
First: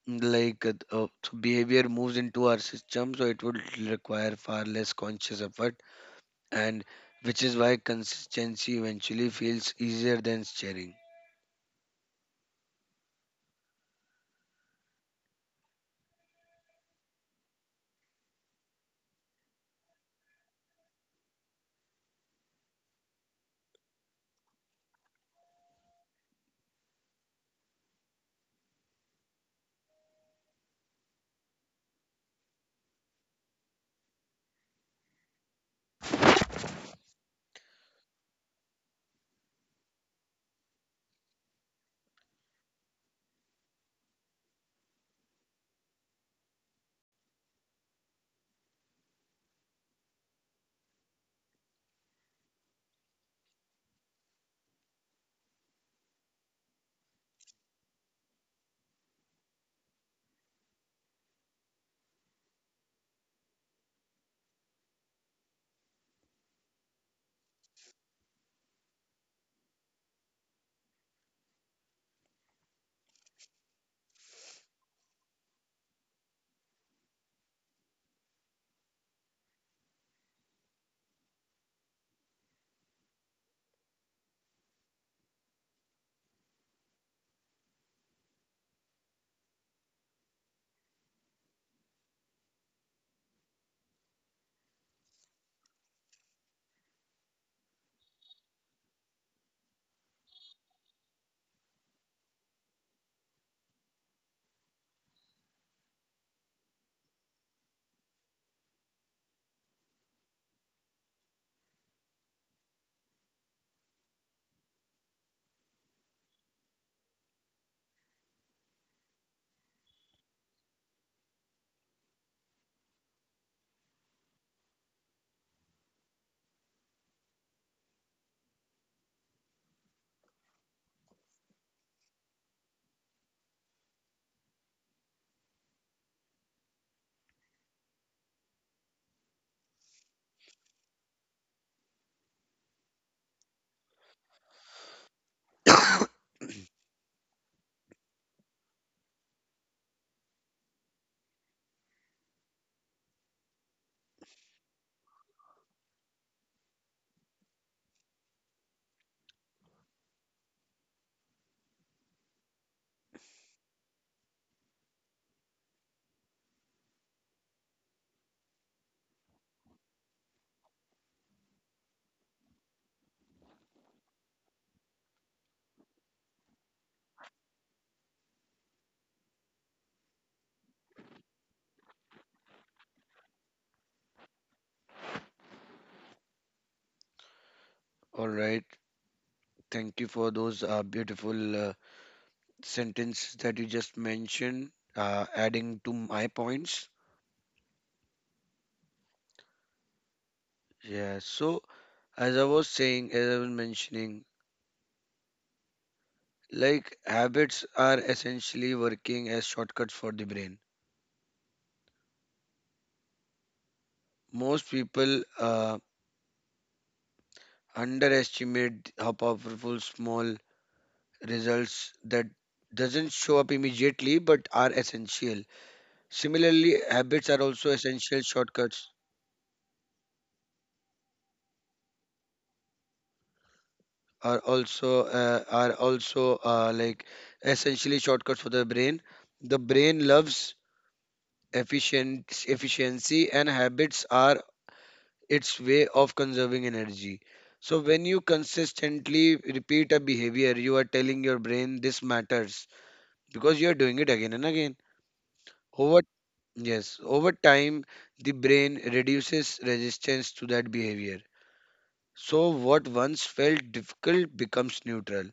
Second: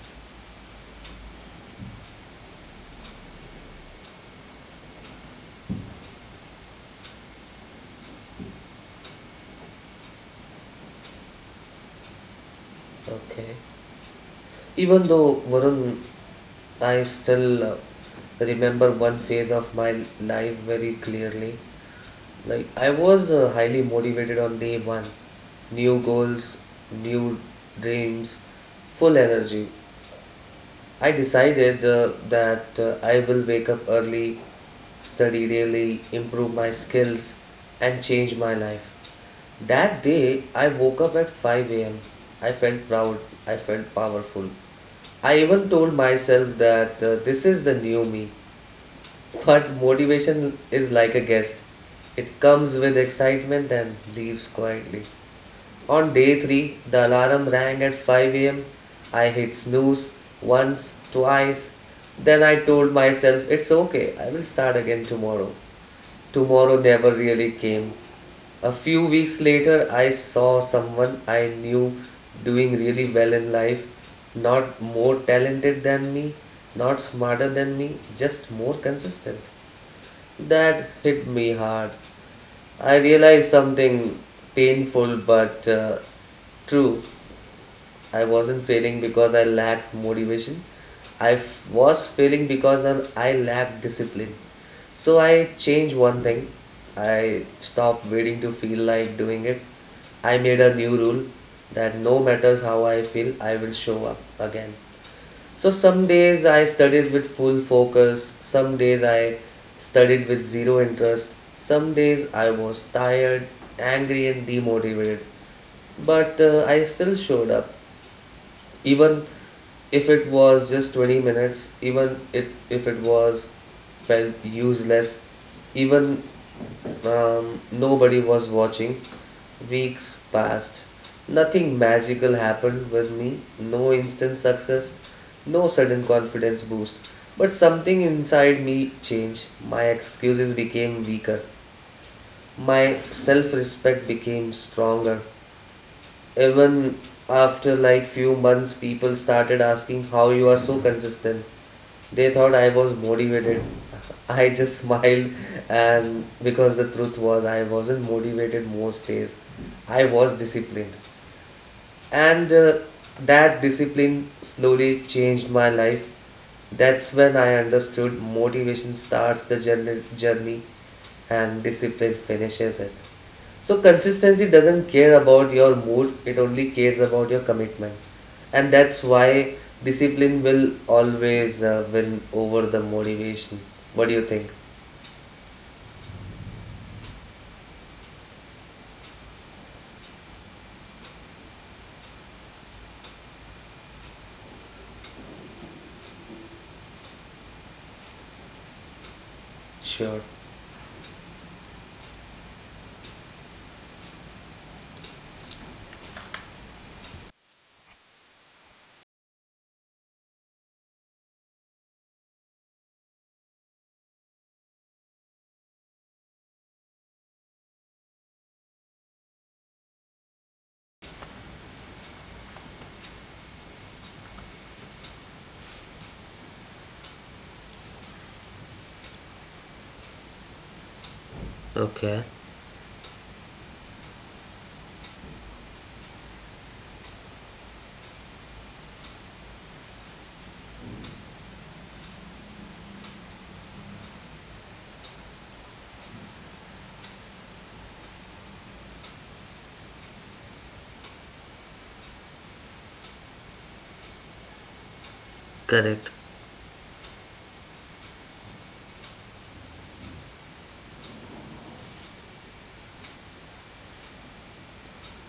like so behavior moves into our system, so it would require far less conscious effort, and which is why consistency eventually feels easier than sharing.
Okay. Even though Varun, I still remember one phase of my life very clearly. Like I was highly motivated on day one, new goals, new dreams, full energy. I decided that I will wake up early, study daily, improve my skills, and change my life. That day, I woke up at 5 am. I felt proud, I felt powerful. I even told myself that this is the new me. But motivation is like a guest. It comes with excitement and leaves quietly. On day 3, the alarm rang at 5 am. I hit snooze once, twice. Then I told myself, it's okay, I will start again tomorrow. Tomorrow never really came. A few weeks later, I saw someone I knew doing really well in life. Not more talented than me, not smarter than me, just more consistent. That hit me hard. I realized something painful but true. I wasn't failing because I lacked motivation. Was failing because I lacked discipline. So I changed one thing. I stopped waiting to feel like doing it. I made a new rule that no matters how I feel, I will show up again. So some days I studied with full focus, some days I studied with zero interest, some days I was tired, angry, and demotivated. But I still showed up, even if it was just 20 minutes, if it was felt useless, even nobody was watching. Weeks passed. Nothing magical happened with me. No instant success. No sudden confidence boost. But something inside me changed. My excuses became weaker. My self respect became stronger. Even after like few months, people started asking how you are so consistent. They thought I was motivated. I just smiled, and because the truth was, I wasn't motivated most days. I was disciplined. And that discipline slowly changed my life. That's when I understood motivation starts the journey and discipline finishes it. So consistency doesn't care about your mood, it only cares about your commitment. And that's why discipline will always win over the motivation. What do you think?
All right, thank you for those beautiful sentences that you just mentioned, adding to my points.
Sure.
Yeah, so. As I was saying, as I was mentioning, like habits are essentially working as shortcuts for the brain. Most people underestimate how powerful small results that doesn't show up immediately but are essential. Similarly, habits are also essential shortcuts
Okay,
are also like essentially shortcuts for the brain. The brain loves efficient efficiency, and habits are its way of conserving energy. So when you consistently repeat a behavior, you are telling your brain this matters because you are doing it again and again. Over
correct.
yes, Over time, the brain reduces resistance to that behavior. So what once felt difficult becomes neutral,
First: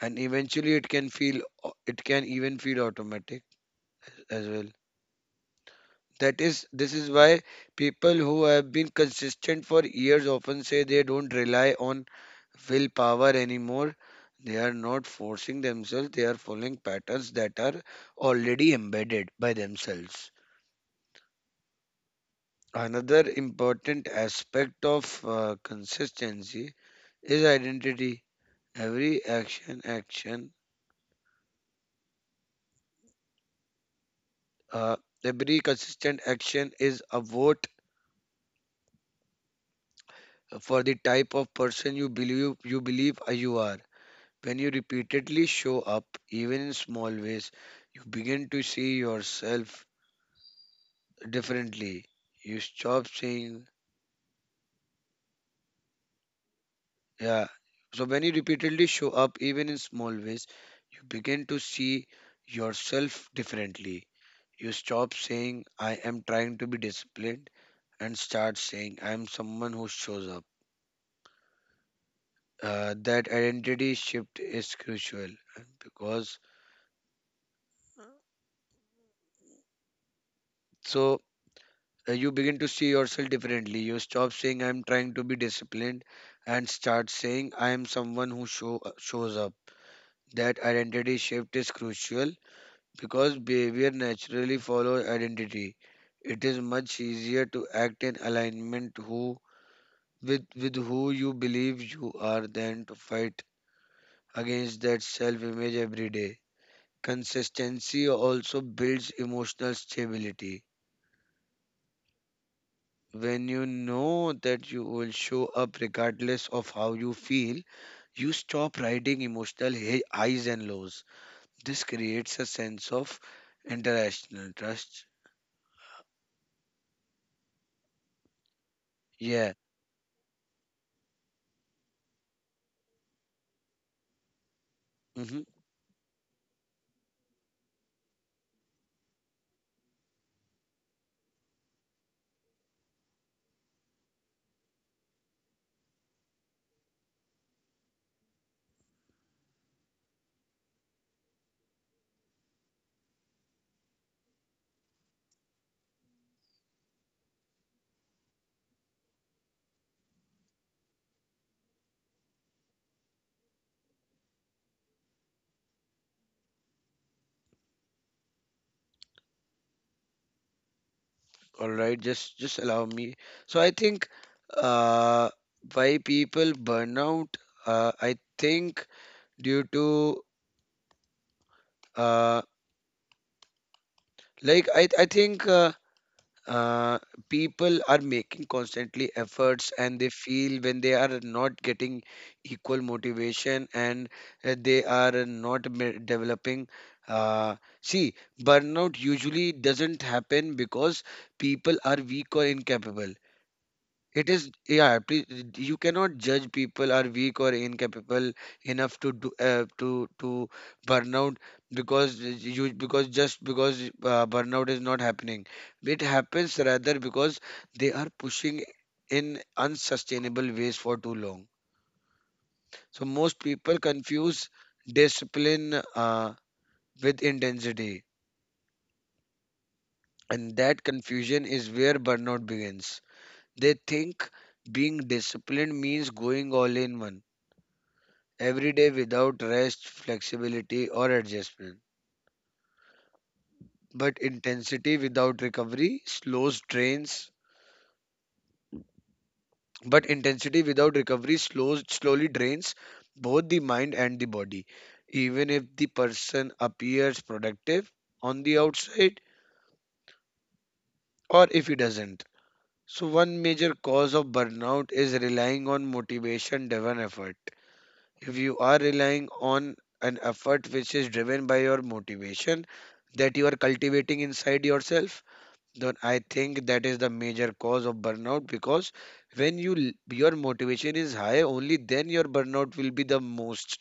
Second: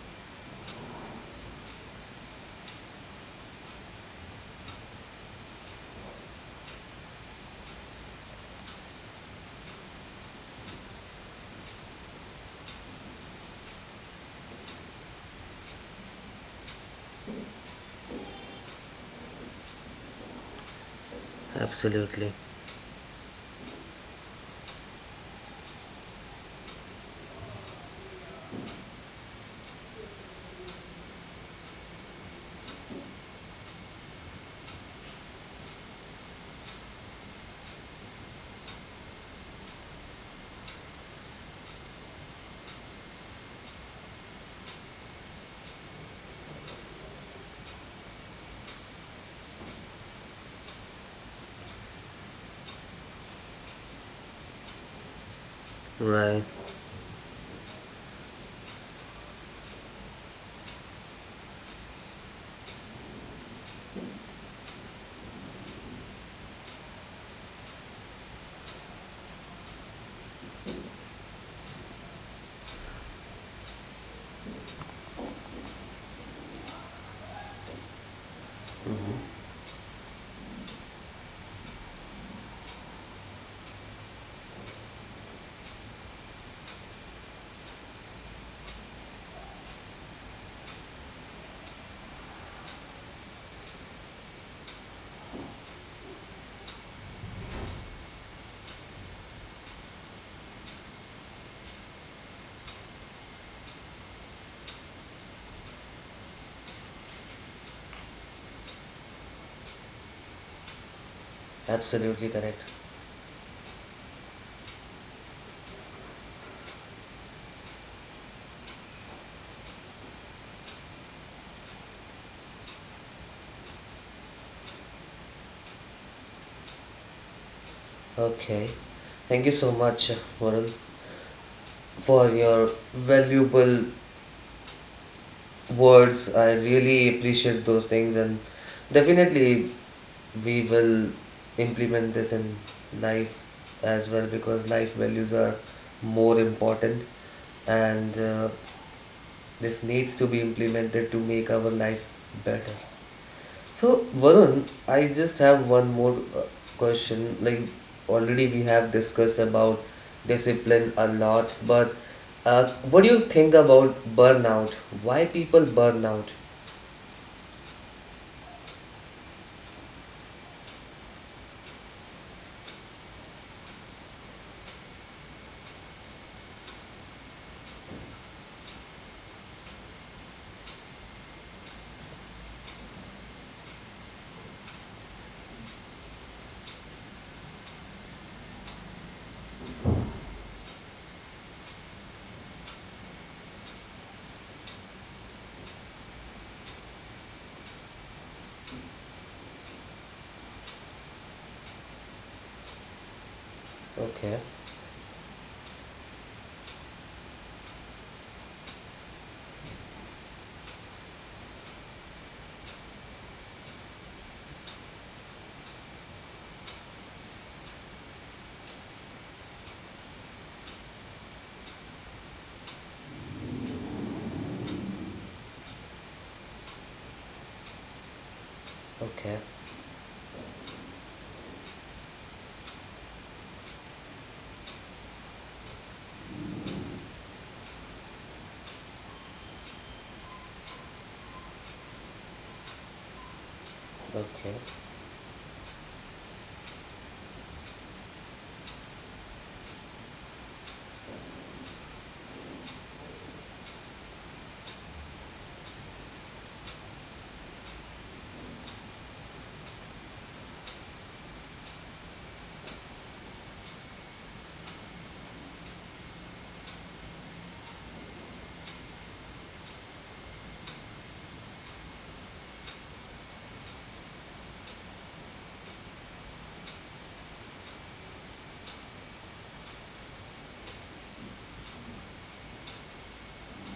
and eventually, it can even feel automatic as well. This is why people who have been consistent for years often say they don't rely on willpower anymore. They are not forcing themselves, they are following patterns that are already embedded by themselves.
Absolutely.
Another important aspect of consistency is identity. Every action, action, uh, every consistent action is a vote for the type of person you believe you are. When you repeatedly show up, even in small ways, you begin to see yourself differently. You stop saying,
Right.
yeah. So when you repeatedly show up, even in small ways, you begin to see yourself differently. You stop saying, I am trying to be disciplined, and start saying, I am someone who shows up. That identity shift is crucial because
Mhm.
so you begin to see yourself differently. You stop saying I'm trying to be disciplined and start saying I am someone who shows up. That identity shift is crucial because behavior naturally follows identity. It is much easier to act in alignment who with who you believe you are than to fight against that self image every day. Consistency also builds emotional stability.
Absolutely correct.
When you know that you will show up regardless of how you feel, you stop riding emotional highs and lows. This creates a sense of international trust.
Okay. Thank
Yeah.
you so much, Varun, for your valuable
Mm-hmm.
words. I really appreciate those things, and definitely we will implement this in life as well because life values are more important, and this needs to be implemented to make our life better. So, Varun, I just have one more question. Like, already we have discussed about discipline a lot, but what do you think about burnout? Why people burn out?
All right. Just allow me. So I think, uh, why people burn out. I think due to uh, like I think. Uh, people are making constantly efforts and they feel when they are not getting equal motivation, and they are not developing uh, see, burnout usually doesn't happen because people are weak or incapable, it
Okay.
is, yeah, please, you cannot judge people are weak or incapable enough to do, to burn out, because you because just because burnout is not happening. It happens rather because they are pushing in unsustainable ways for too long. So most people confuse discipline with intensity,
Okay,
and that confusion is where burnout begins. They think being disciplined means going all in one every day without rest, flexibility, or adjustment. But
okay,
intensity without recovery slows drains. But intensity without recovery slows slowly drains both the mind and the body, even if the person appears productive on the outside or if he doesn't. So one major cause of burnout is relying on motivation driven effort. If you are relying on an effort which is driven by your motivation that you are cultivating inside yourself, then I think that is the major cause of burnout, because when you your motivation is high, only then your burnout will be the most,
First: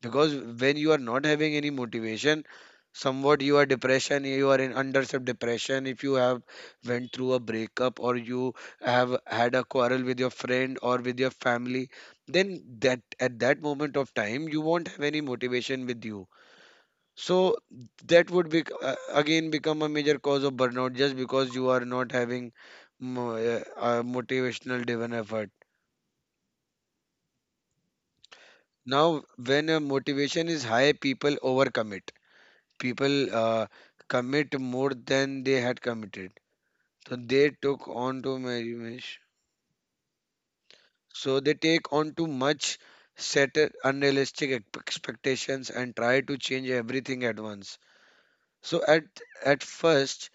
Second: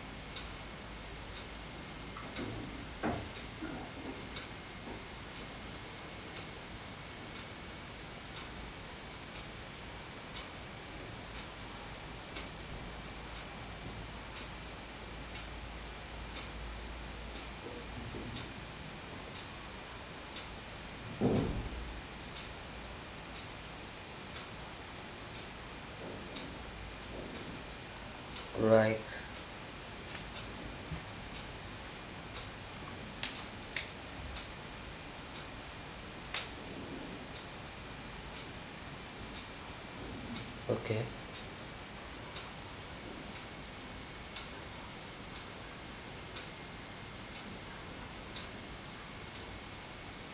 because when you are not having any motivation, somewhat you are depression, you are in under some depression, if you have went through a breakup, or you have had a quarrel with your friend or with your family, then that at that moment of time you won't have any motivation with you. So that would be again become a major cause of burnout just because you are not having mo- uh, a motivational driven effort.
right,
Now when a motivation is high, people overcommit, people commit more than they had committed. So they took on too much.
okay,
So they take on too much, set unrealistic expectations, and try to change everything at once. So at first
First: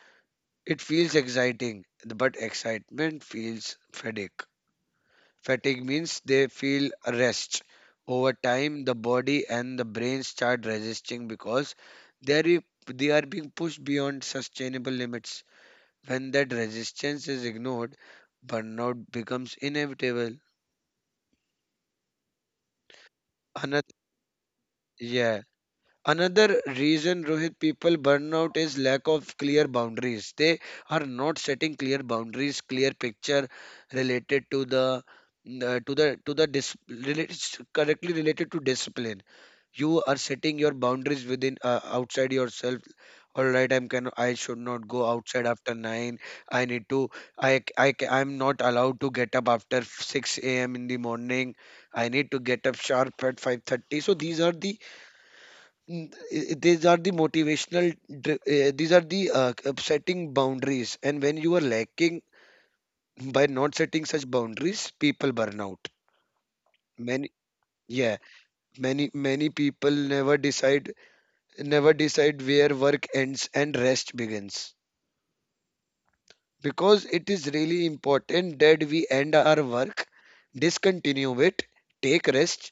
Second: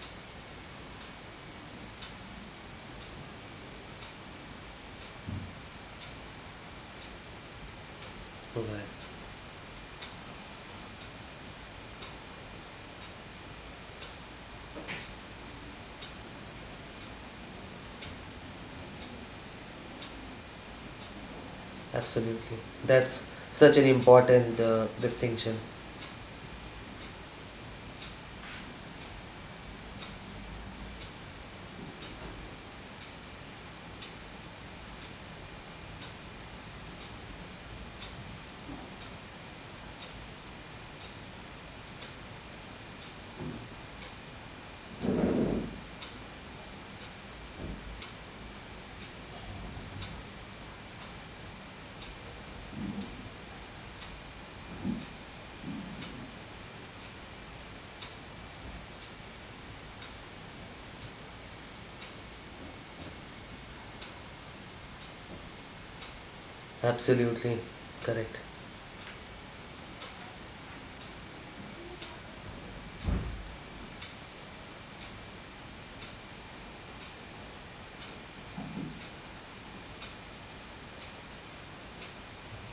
it feels exciting, but excitement feels fatigue. Fatigue means they feel rest. Over time, the
right,
body and the brain start resisting because they are they are being pushed beyond sustainable limits. When that resistance is ignored, burnout becomes inevitable.
absolutely. That's such an
Another,
important
yeah,
distinction.
Another reason, Rohit, people burn out is lack of clear boundaries. They are not setting clear boundaries, clear picture related to the to the related, correctly related to discipline. You are setting your boundaries within outside yourself. All right, I should not go outside after nine. I need to I I'm not allowed to get up after 6 a.m. in the morning. I need to get up sharp at 5:30. So these are the Mm, these are the motivational these are the setting boundaries, and when you are lacking by not setting such boundaries, people burn out. many
Absolutely,
yeah
correct.
Many many people never decide, never decide where work ends and rest begins, because it is really important that we end our work, discontinue it, take rest,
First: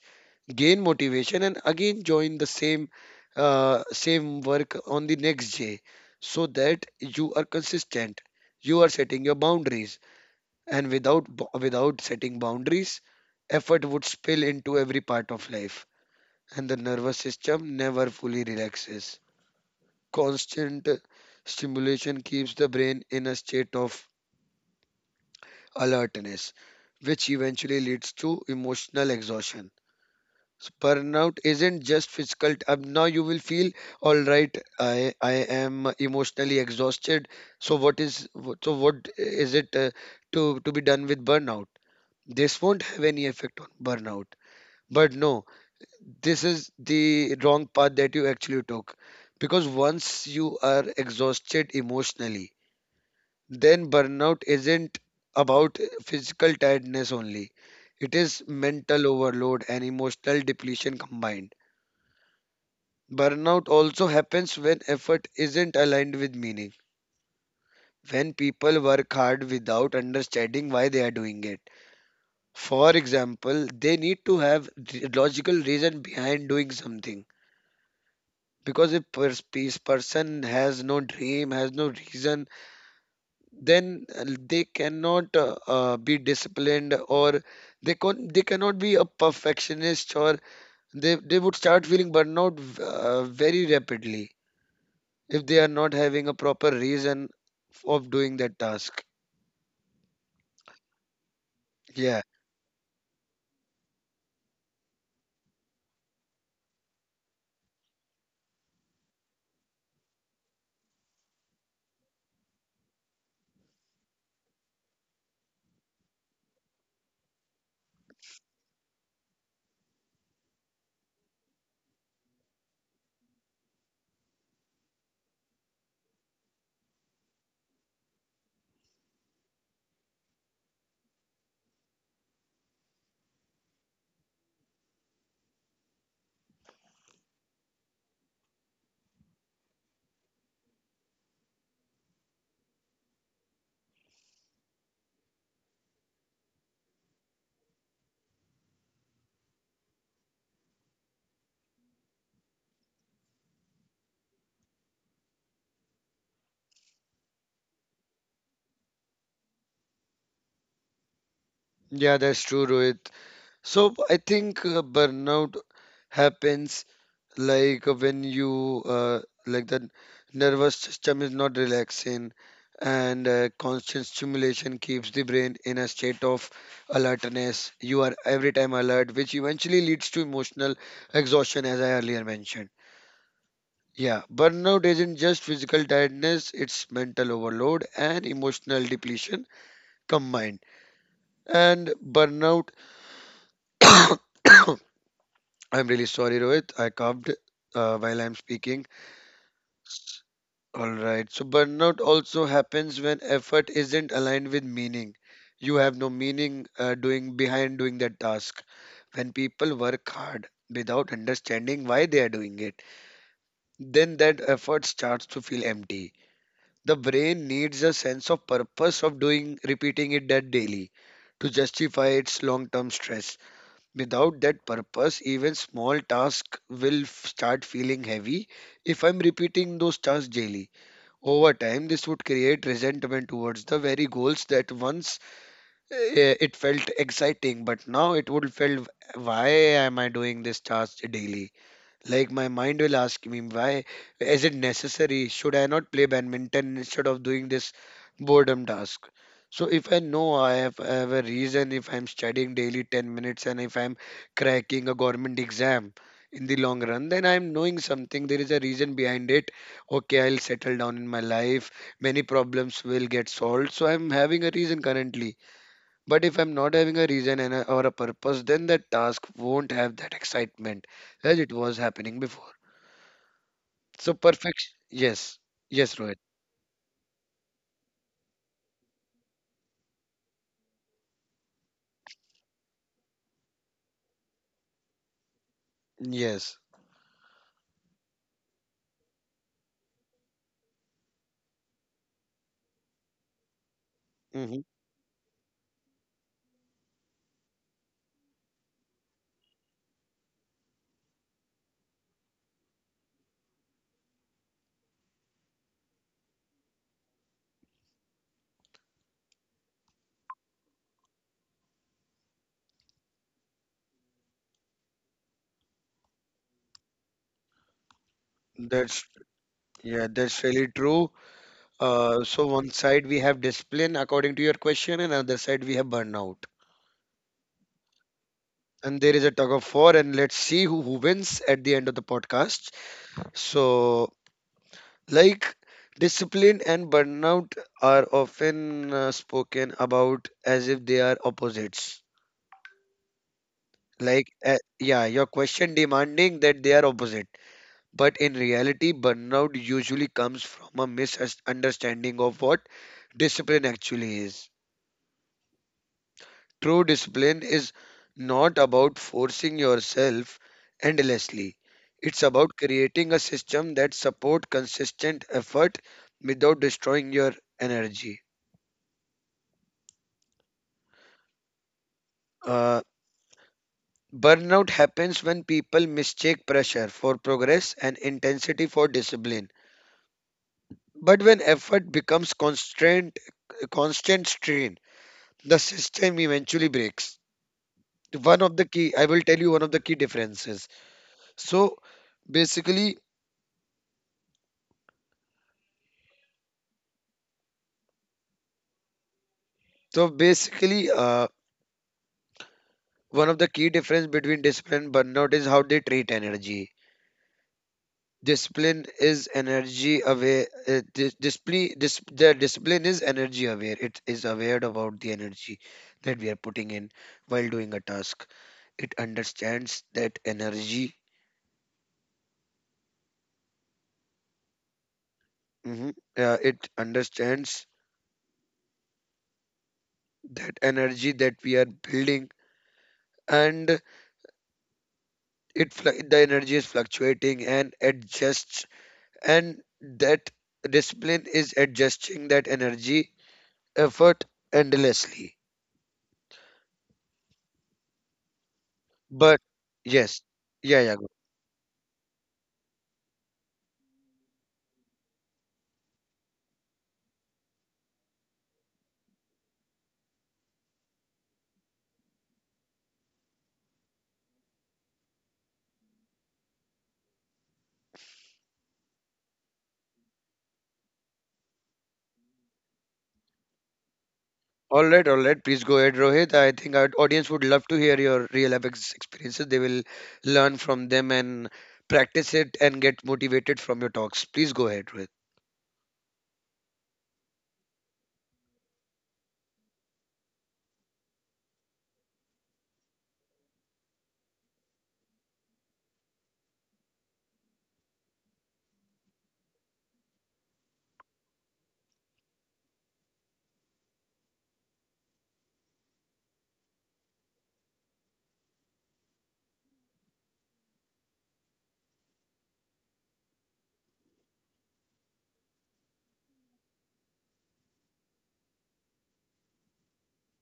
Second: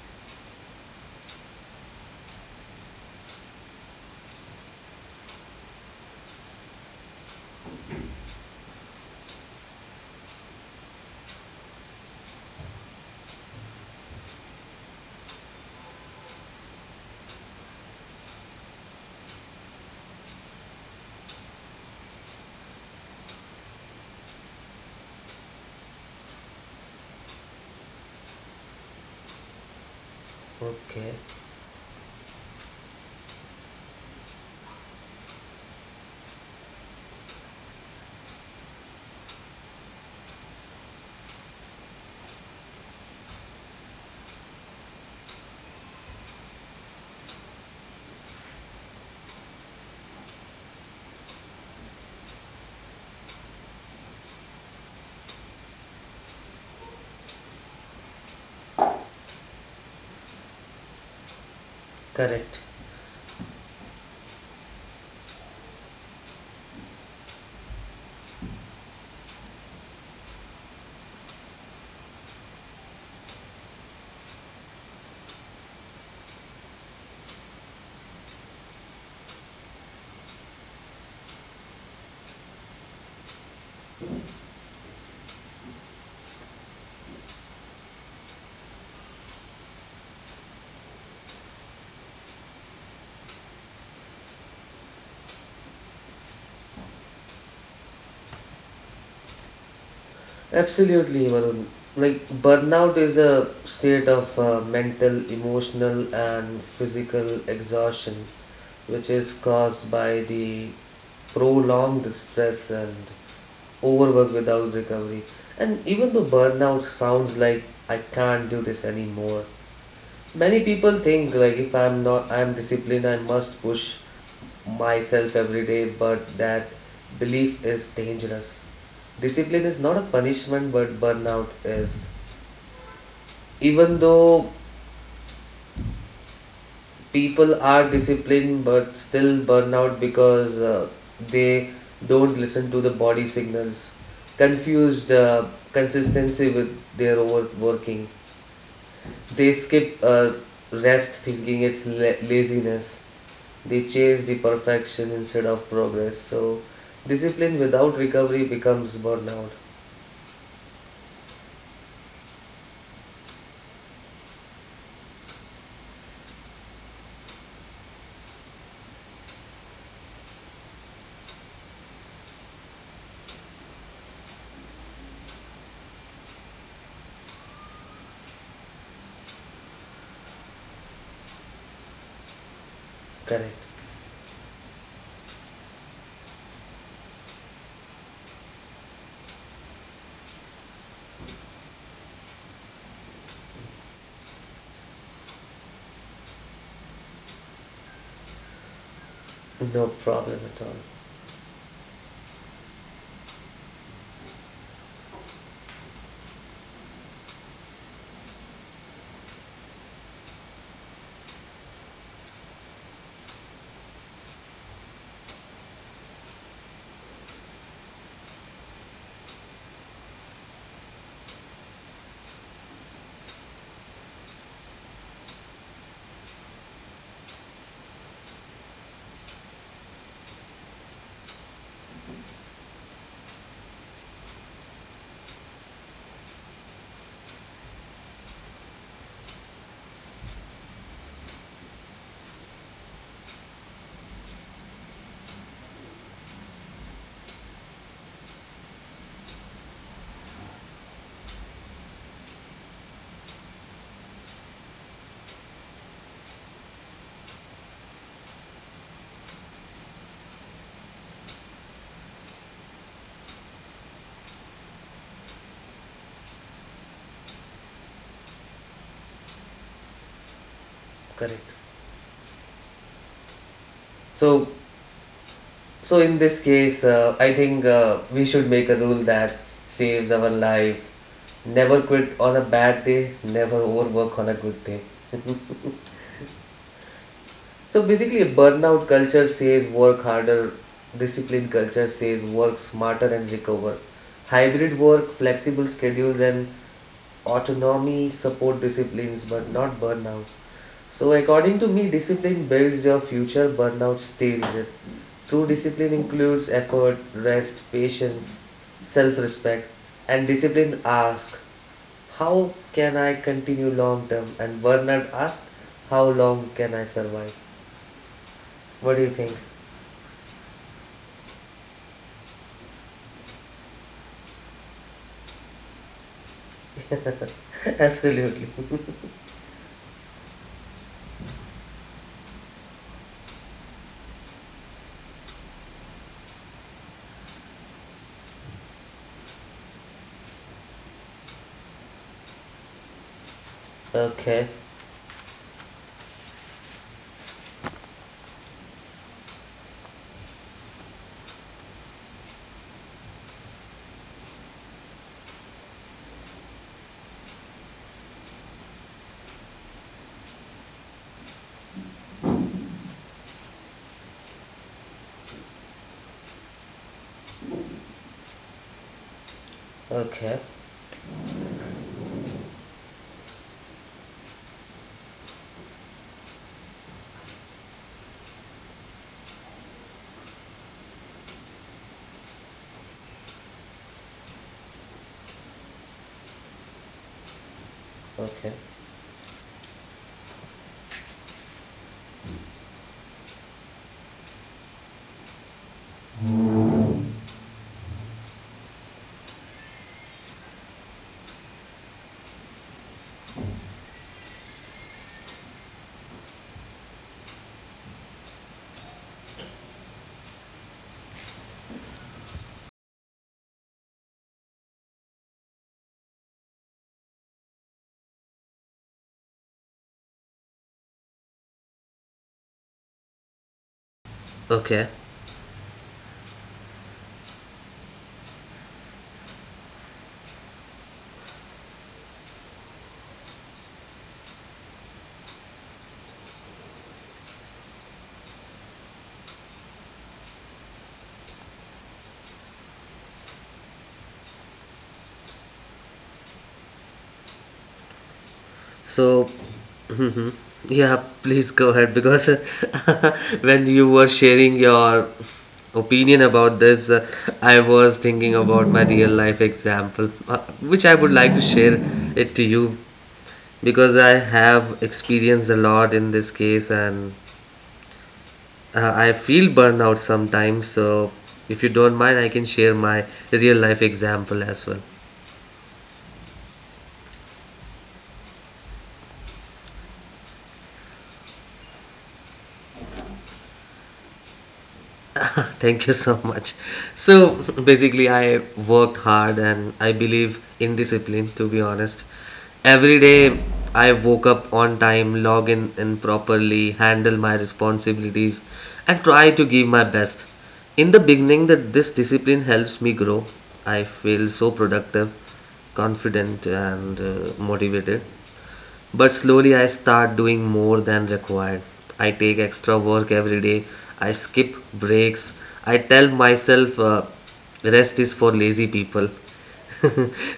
gain motivation, and again join the same same work on the next day, so that you are consistent. You are setting your boundaries, and without setting boundaries, effort would spill into every part of life, and the nervous system never fully relaxes. Constant stimulation keeps the brain in a state of alertness, which eventually leads to emotional exhaustion. So
Okay,
burnout isn't just physical. Now you will feel all right. I am emotionally exhausted. So so what is it to be done with burnout? This won't have any effect on burnout. But no, this is the wrong path that you actually took, because once you are exhausted emotionally, then burnout isn't about physical tiredness only. It is mental overload and emotional depletion combined.
correct.
Burnout also happens when effort isn't aligned with meaning, when people work hard without understanding why they are doing it. For example, they need to have logical reason behind doing something. Because if person has no dream, has no reason, then they cannot be disciplined, or they cannot be a perfectionist, or they would start feeling burnout very rapidly if they are not having a proper reason of doing that task.
Absolutely, Varun.
Yeah,
Like, burnout is a state of mental, emotional, and physical exhaustion, which is caused by the prolonged stress and overwork without recovery. And even though burnout sounds like I can't do this anymore, many people think like if I'm not I'm disciplined I must push myself every day but that belief is dangerous. Discipline is not a punishment but burnout is. Even though people are disciplined but still burnout because they don't listen to the body signals, confused consistency with their overworking. They skip rest thinking it's laziness. They chase the perfection instead of progress. So, discipline without recovery becomes burnout.
yeah, that's true, Rohit. So I think burnout happens, like when you like the nervous system is not relaxing, and constant stimulation keeps the brain in a state of alertness. You are every time alert, which eventually leads to emotional exhaustion, as I earlier mentioned.
Correct.
Yeah, burnout isn't just physical tiredness, it's mental overload and emotional depletion combined. And burnout I'm really sorry, Rohit, I coughed while I'm speaking.
No problem at all.
All right. So burnout also happens when effort isn't aligned with meaning. You have no meaning doing behind doing that task. When people work hard without understanding why they are doing it, then that effort starts to feel empty. The brain needs a sense of purpose of doing repeating it that daily to justify its long-term stress. Without that purpose, even small tasks will start feeling heavy if I'm repeating those tasks daily. Over time, this would create resentment towards the very goals that once it felt exciting, but now it would feel, why am I doing this task daily? Like, my mind will ask me, why is it necessary? Should I not play badminton instead of doing this boredom task? So if I know I have a reason, if I'm studying daily 10 minutes and if I'm cracking a government exam in the long run, then I'm knowing something. There is a reason behind it. Okay, I'll settle down in my life. Many problems will get solved. So I'm having a reason currently. But if I'm not having a reason and a, or a purpose, then that task won't have that excitement as it
Correct.
was happening before. So
So,
perfection, yes, yes,
so,
Rohit,
in this case, I think we should make a rule that saves our life. Never quit on a bad day. Never overwork on a good day.
yes,
So basically, a burnout culture says work harder. Discipline culture says work smarter and recover.
hmm,
Hybrid work, flexible schedules, and autonomy support disciplines but not burnout. So according to me, discipline builds your future, burnout steals it. True discipline includes effort, rest, patience, self-respect, and discipline asks, how can I continue long term? And burnout asks, how long can I survive? What do
that's
you think?
yeah, that's really true. So one side we have discipline according to your question, and other side we have burnout.
Absolutely.
And there is a tug of war, and let's see who wins at the end of the podcast. So, like, discipline and burnout are often spoken about as if they are opposites. Like,
Okay,
yeah, your question demanding that they are opposite. But in reality, burnout usually comes from a misunderstanding of what discipline actually is. True discipline is not about forcing yourself endlessly. It's about creating a system that support consistent effort without destroying your energy.
okay,
Uh, burnout happens when people mistake pressure for progress and intensity for discipline. But when effort becomes constant, constant strain, the system eventually breaks. One
okay.
of the key, I will tell you one of the key differences. So basically, so basically, one of the key difference between discipline and burnout is how they treat energy. Discipline is energy aware. The discipline is energy aware. It is aware about the energy that we are putting in while doing a task. It understands that energy,
Okay.
hmm. It understands that energy that we are building, and the energy is fluctuating and adjusts, and that discipline is adjusting that energy, effort, endlessly,
So,
but yes,
mhm.
yeah, yeah,
Yeah,
go.
please go ahead, because when you were sharing your opinion about this, I was thinking about my real life example, which I would like to share it to you, because I have experienced a lot in this case, and I feel burnout sometimes. So, if you don't mind, I can share my real life example as well.
All right, all right, please go ahead, Rohit. I think our audience would love to hear your real life experiences. They will learn from them and practice it and get motivated from your talks. Please go ahead, Rohit.
Thank you so much. So basically, I worked hard and I believe in discipline, to be honest. Every day, I woke up on time, log in properly, handle my responsibilities, and try to give my best. In the beginning, that this discipline helps me grow. I feel so productive, confident, and motivated. But slowly I start doing more than required. I take extra work every day. I skip breaks. I tell myself rest is for lazy people.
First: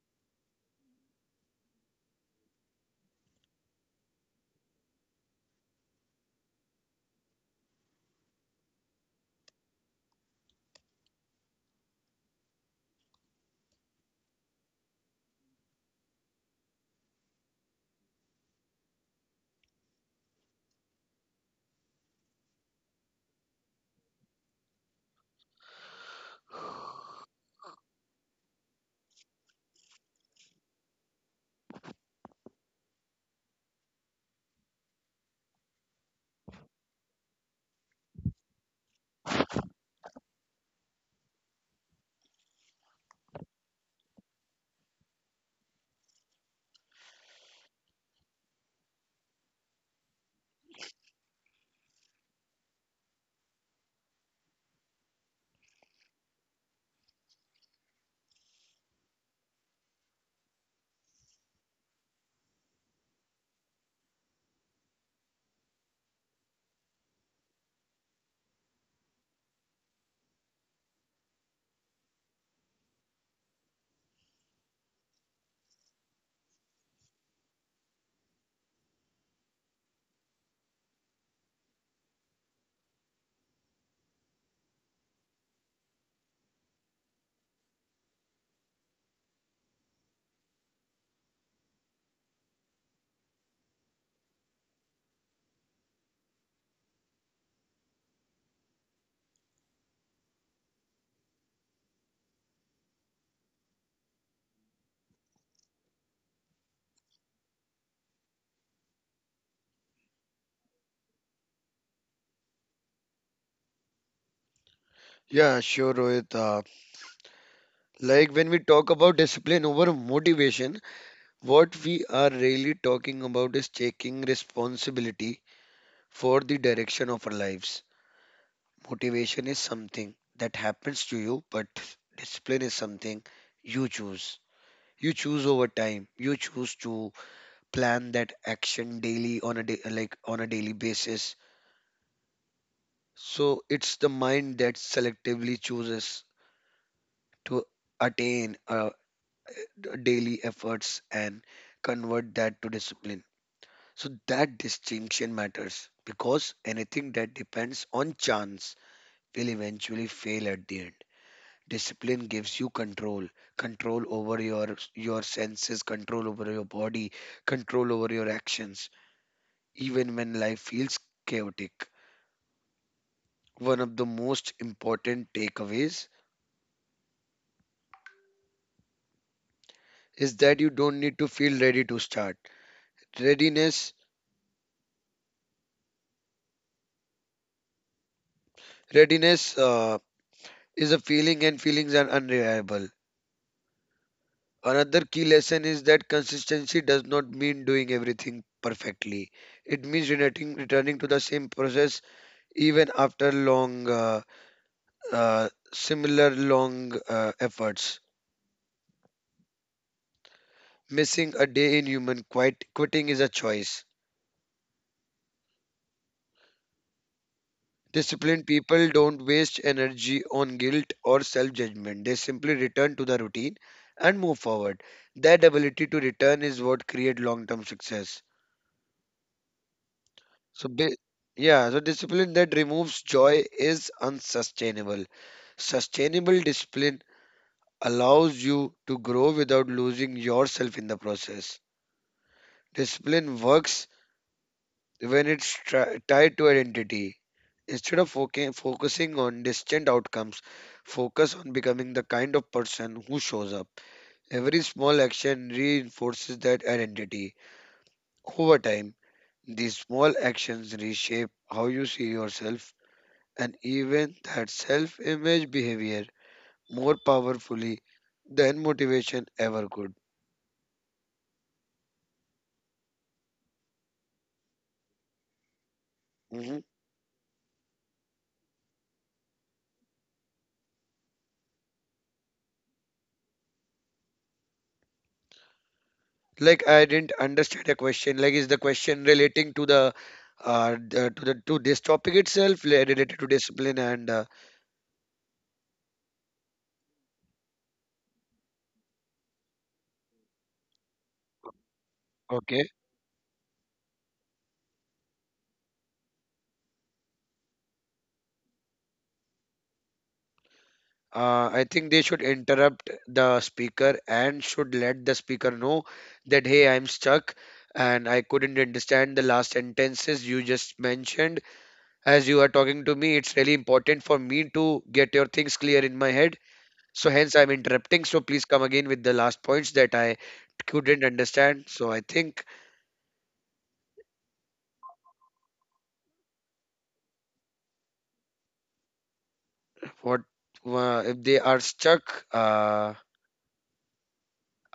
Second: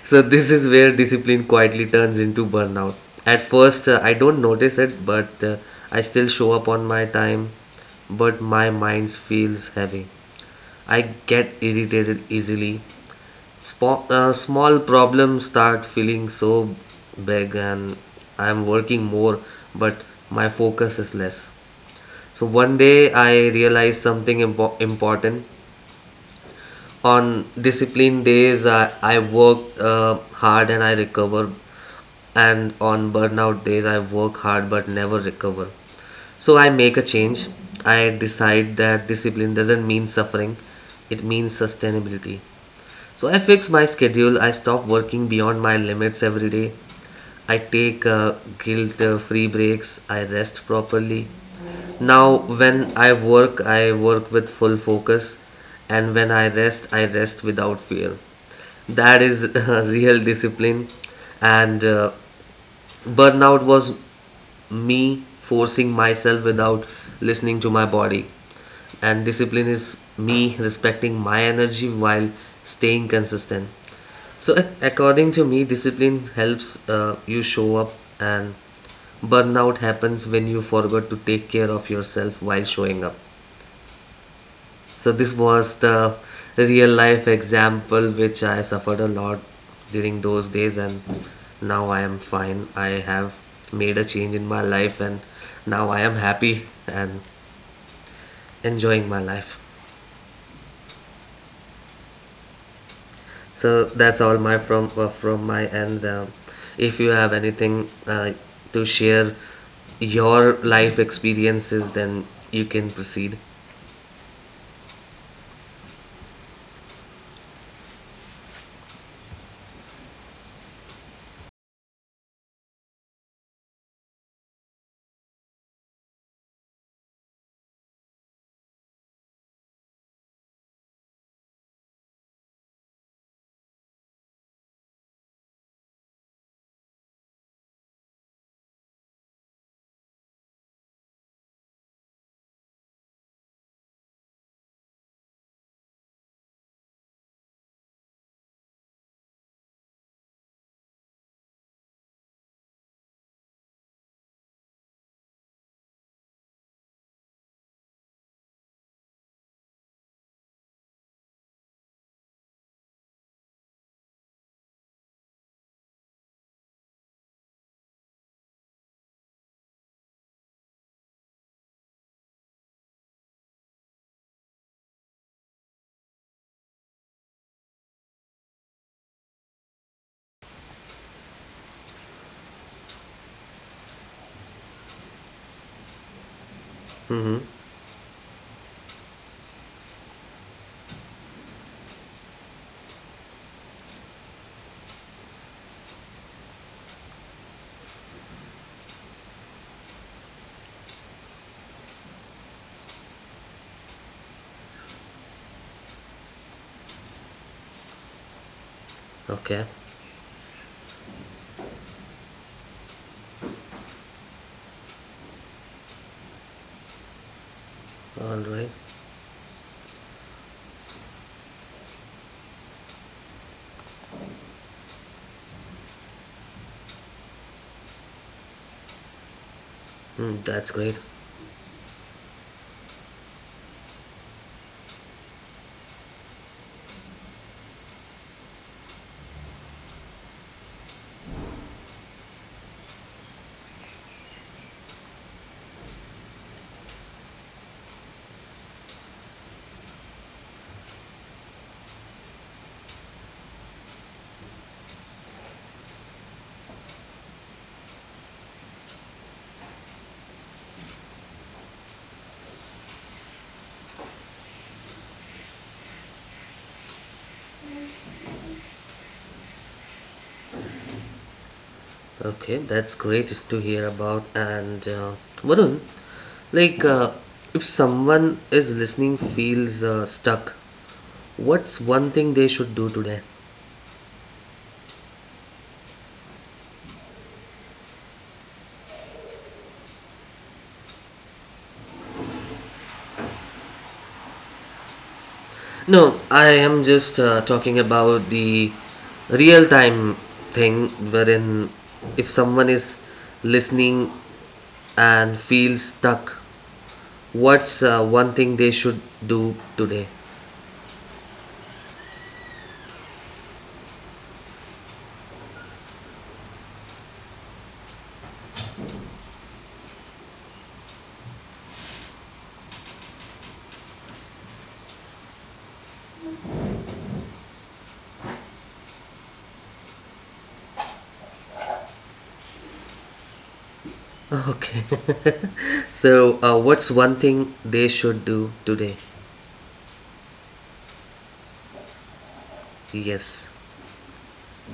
So this is where discipline quietly turns into burnout. At first I don't notice it, but I still show up on my time, but my mind feels heavy. I get irritated easily. Small problems start feeling so big, and I am working more, but my focus is less. So one day I realized something important. On discipline days I worked hard and I recover, and on burnout days I work hard but never recover. So I make a change. I decide that discipline doesn't mean suffering, it means sustainability. So I fix my schedule. I stop working beyond my limits every day. I take guilt free breaks. I rest properly. Now, when I work with full focus. And when I rest without fear. That is real discipline. And burnout was me forcing myself without listening to my body, and discipline is me respecting my energy while staying consistent. So, according to me, discipline helps you show up, and burnout happens when you forgot to take care of yourself while showing up. So, this was the real life example which I suffered a lot during those days, and now I am fine. I have made a change in my life, and now I am happy and enjoying my life. So that's all my from my end. If you have anything to share your life experiences, then you can proceed.
Yeah, sure, Rohit. Like, when we talk about discipline over motivation, what we are really talking about is taking responsibility for the direction of our lives. Motivation is something that happens to you, but discipline is something you choose. You choose over time. You choose to plan that action daily on a day, like on a daily basis. So it's the mind that selectively chooses to attain a daily efforts and convert that to discipline. So that distinction matters, because anything that depends on chance will eventually fail at the end. Discipline gives you control, control over your senses, control over your body, control over your actions, even when life feels chaotic. One of the most important takeaways is that you don't need to feel ready to start. Readiness,
Hmm.
readiness. Is a feeling, and feelings are unreliable. Another key lesson is that consistency does not mean doing everything perfectly. It means returning to the same process even after long, similar long efforts.
Okay.
Missing a day in human quite quitting is a choice.
All
Disciplined
right.
people don't waste energy on guilt or self judgment. They simply return to the routine and move forward. That ability to return is what creates long term success.
Mm,
So,
that's
ba-
great.
yeah, so discipline that removes joy is unsustainable. Sustainable discipline allows you to grow without losing yourself in the process. Discipline works when it's tied to identity. Instead of focusing on distant outcomes, focus on becoming the kind of person who shows up. Every small action reinforces that identity. Over time, these small actions reshape how you see yourself, and even that self image behavior more powerfully than motivation ever could.
Okay, that's great to hear about. And Varun,
Mhm.
like, if someone is listening feels stuck, what's one thing they should do today?
Like, I didn't understand a question. Like, is the question relating to the to the to this topic itself, related to discipline and
No, I am just talking about the real time thing, wherein if
okay.
someone is listening and feels stuck, what's one thing they should do today?
I think they should interrupt the speaker and should let the speaker know that hey, I'm stuck and I couldn't understand the last sentences you just mentioned. As you are talking to me, it's really important for me to get your things clear in my head. So hence I'm interrupting. So please come again with the last points that I couldn't understand. So I think
Okay. So, what's one thing they should do today?
what, if they are stuck?
Yes.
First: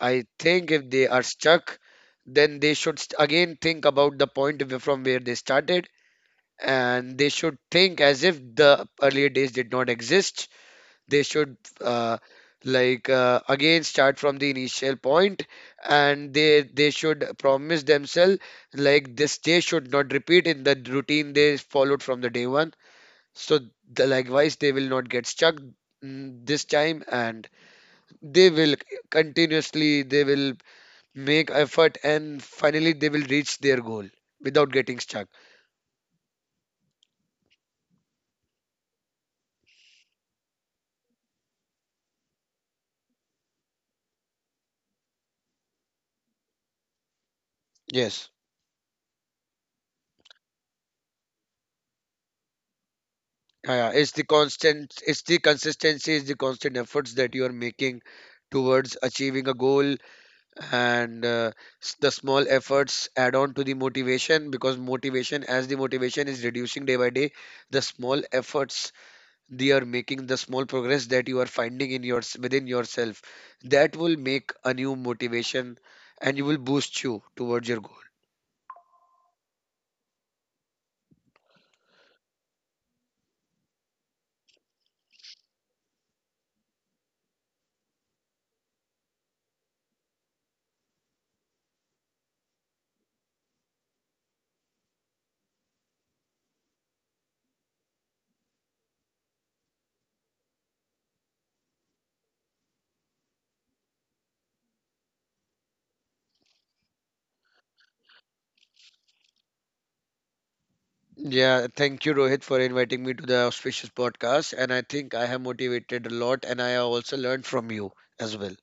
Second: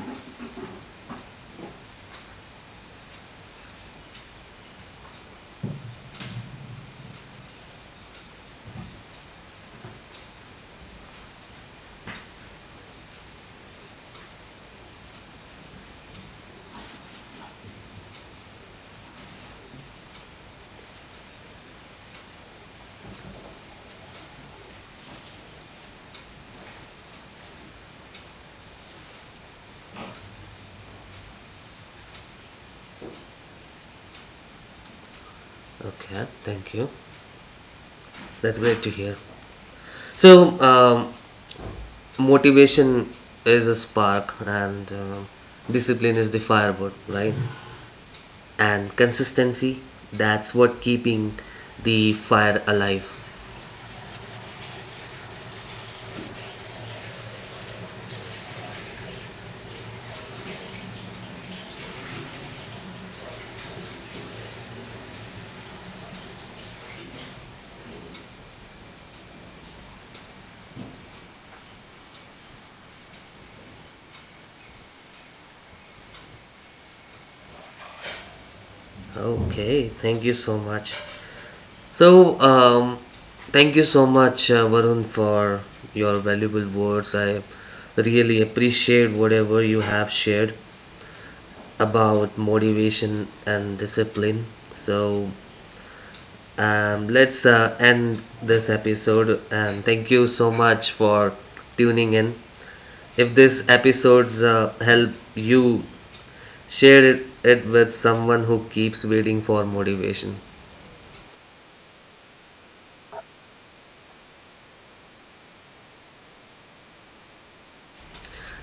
I think if they are stuck, then they should again think about the point from where they started, and they should think as if the earlier days did not exist. They should uh, again start from the initial point, and they should promise themselves like this day should not repeat in the routine they followed from the day one. So, the, likewise they will not get stuck, mm, this time, and they will continuously they will make effort, and finally they will reach their goal without getting stuck.
Okay. Thank you. That's great to hear. So, motivation is a spark, and um, discipline is the firewood, right?
Yes.
And consistency, that's what keeping the fire alive.
Yeah, yeah, it's the constant, it's the consistency, it's the constant efforts that you are making towards achieving a goal, and the small efforts add on to the motivation, because motivation, as the motivation is reducing day by day, the small efforts they are making, the small progress that you are finding in your within yourself, that will make a new motivation, and you will boost you towards your goal.
Okay, thank you so much. So um, thank you so much Varun, for your valuable words. I really appreciate whatever you have shared about motivation and discipline. So let's end this episode, and thank you so much for tuning in. If this episodes help you, share it with someone who keeps waiting for motivation.
Yeah, thank you, Rohit, for inviting me to the auspicious podcast. And I think I have motivated a lot, and I have also learned from you as well.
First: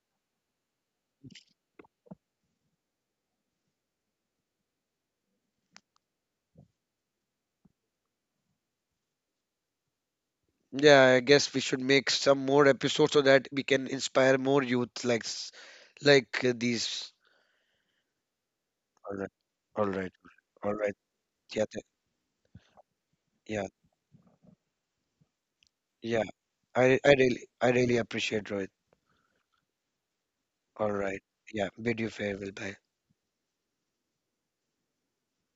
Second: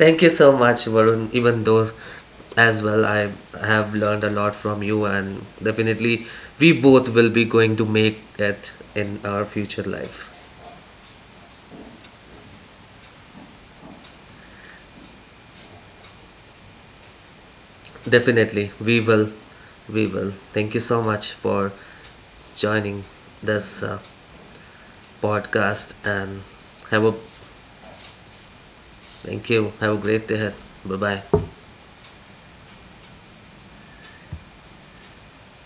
Thank you so much, Varun. Even though, as well, I have learned a lot from you, and definitely, we both will be going to make it in our future lives.
Yeah, I guess we should make some more episodes so that we can inspire more youth like these.
Definitely, we
All
will.
right, all
We
right,
will.
all
Thank you
right.
so much
Yeah,
for
th-
joining
yeah,
this podcast,
yeah.
and
I
have a
I really I really appreciate Rohit.
thank you. Have a great day.
All
Bye
right.
bye.
Yeah. Bid you farewell. Bye.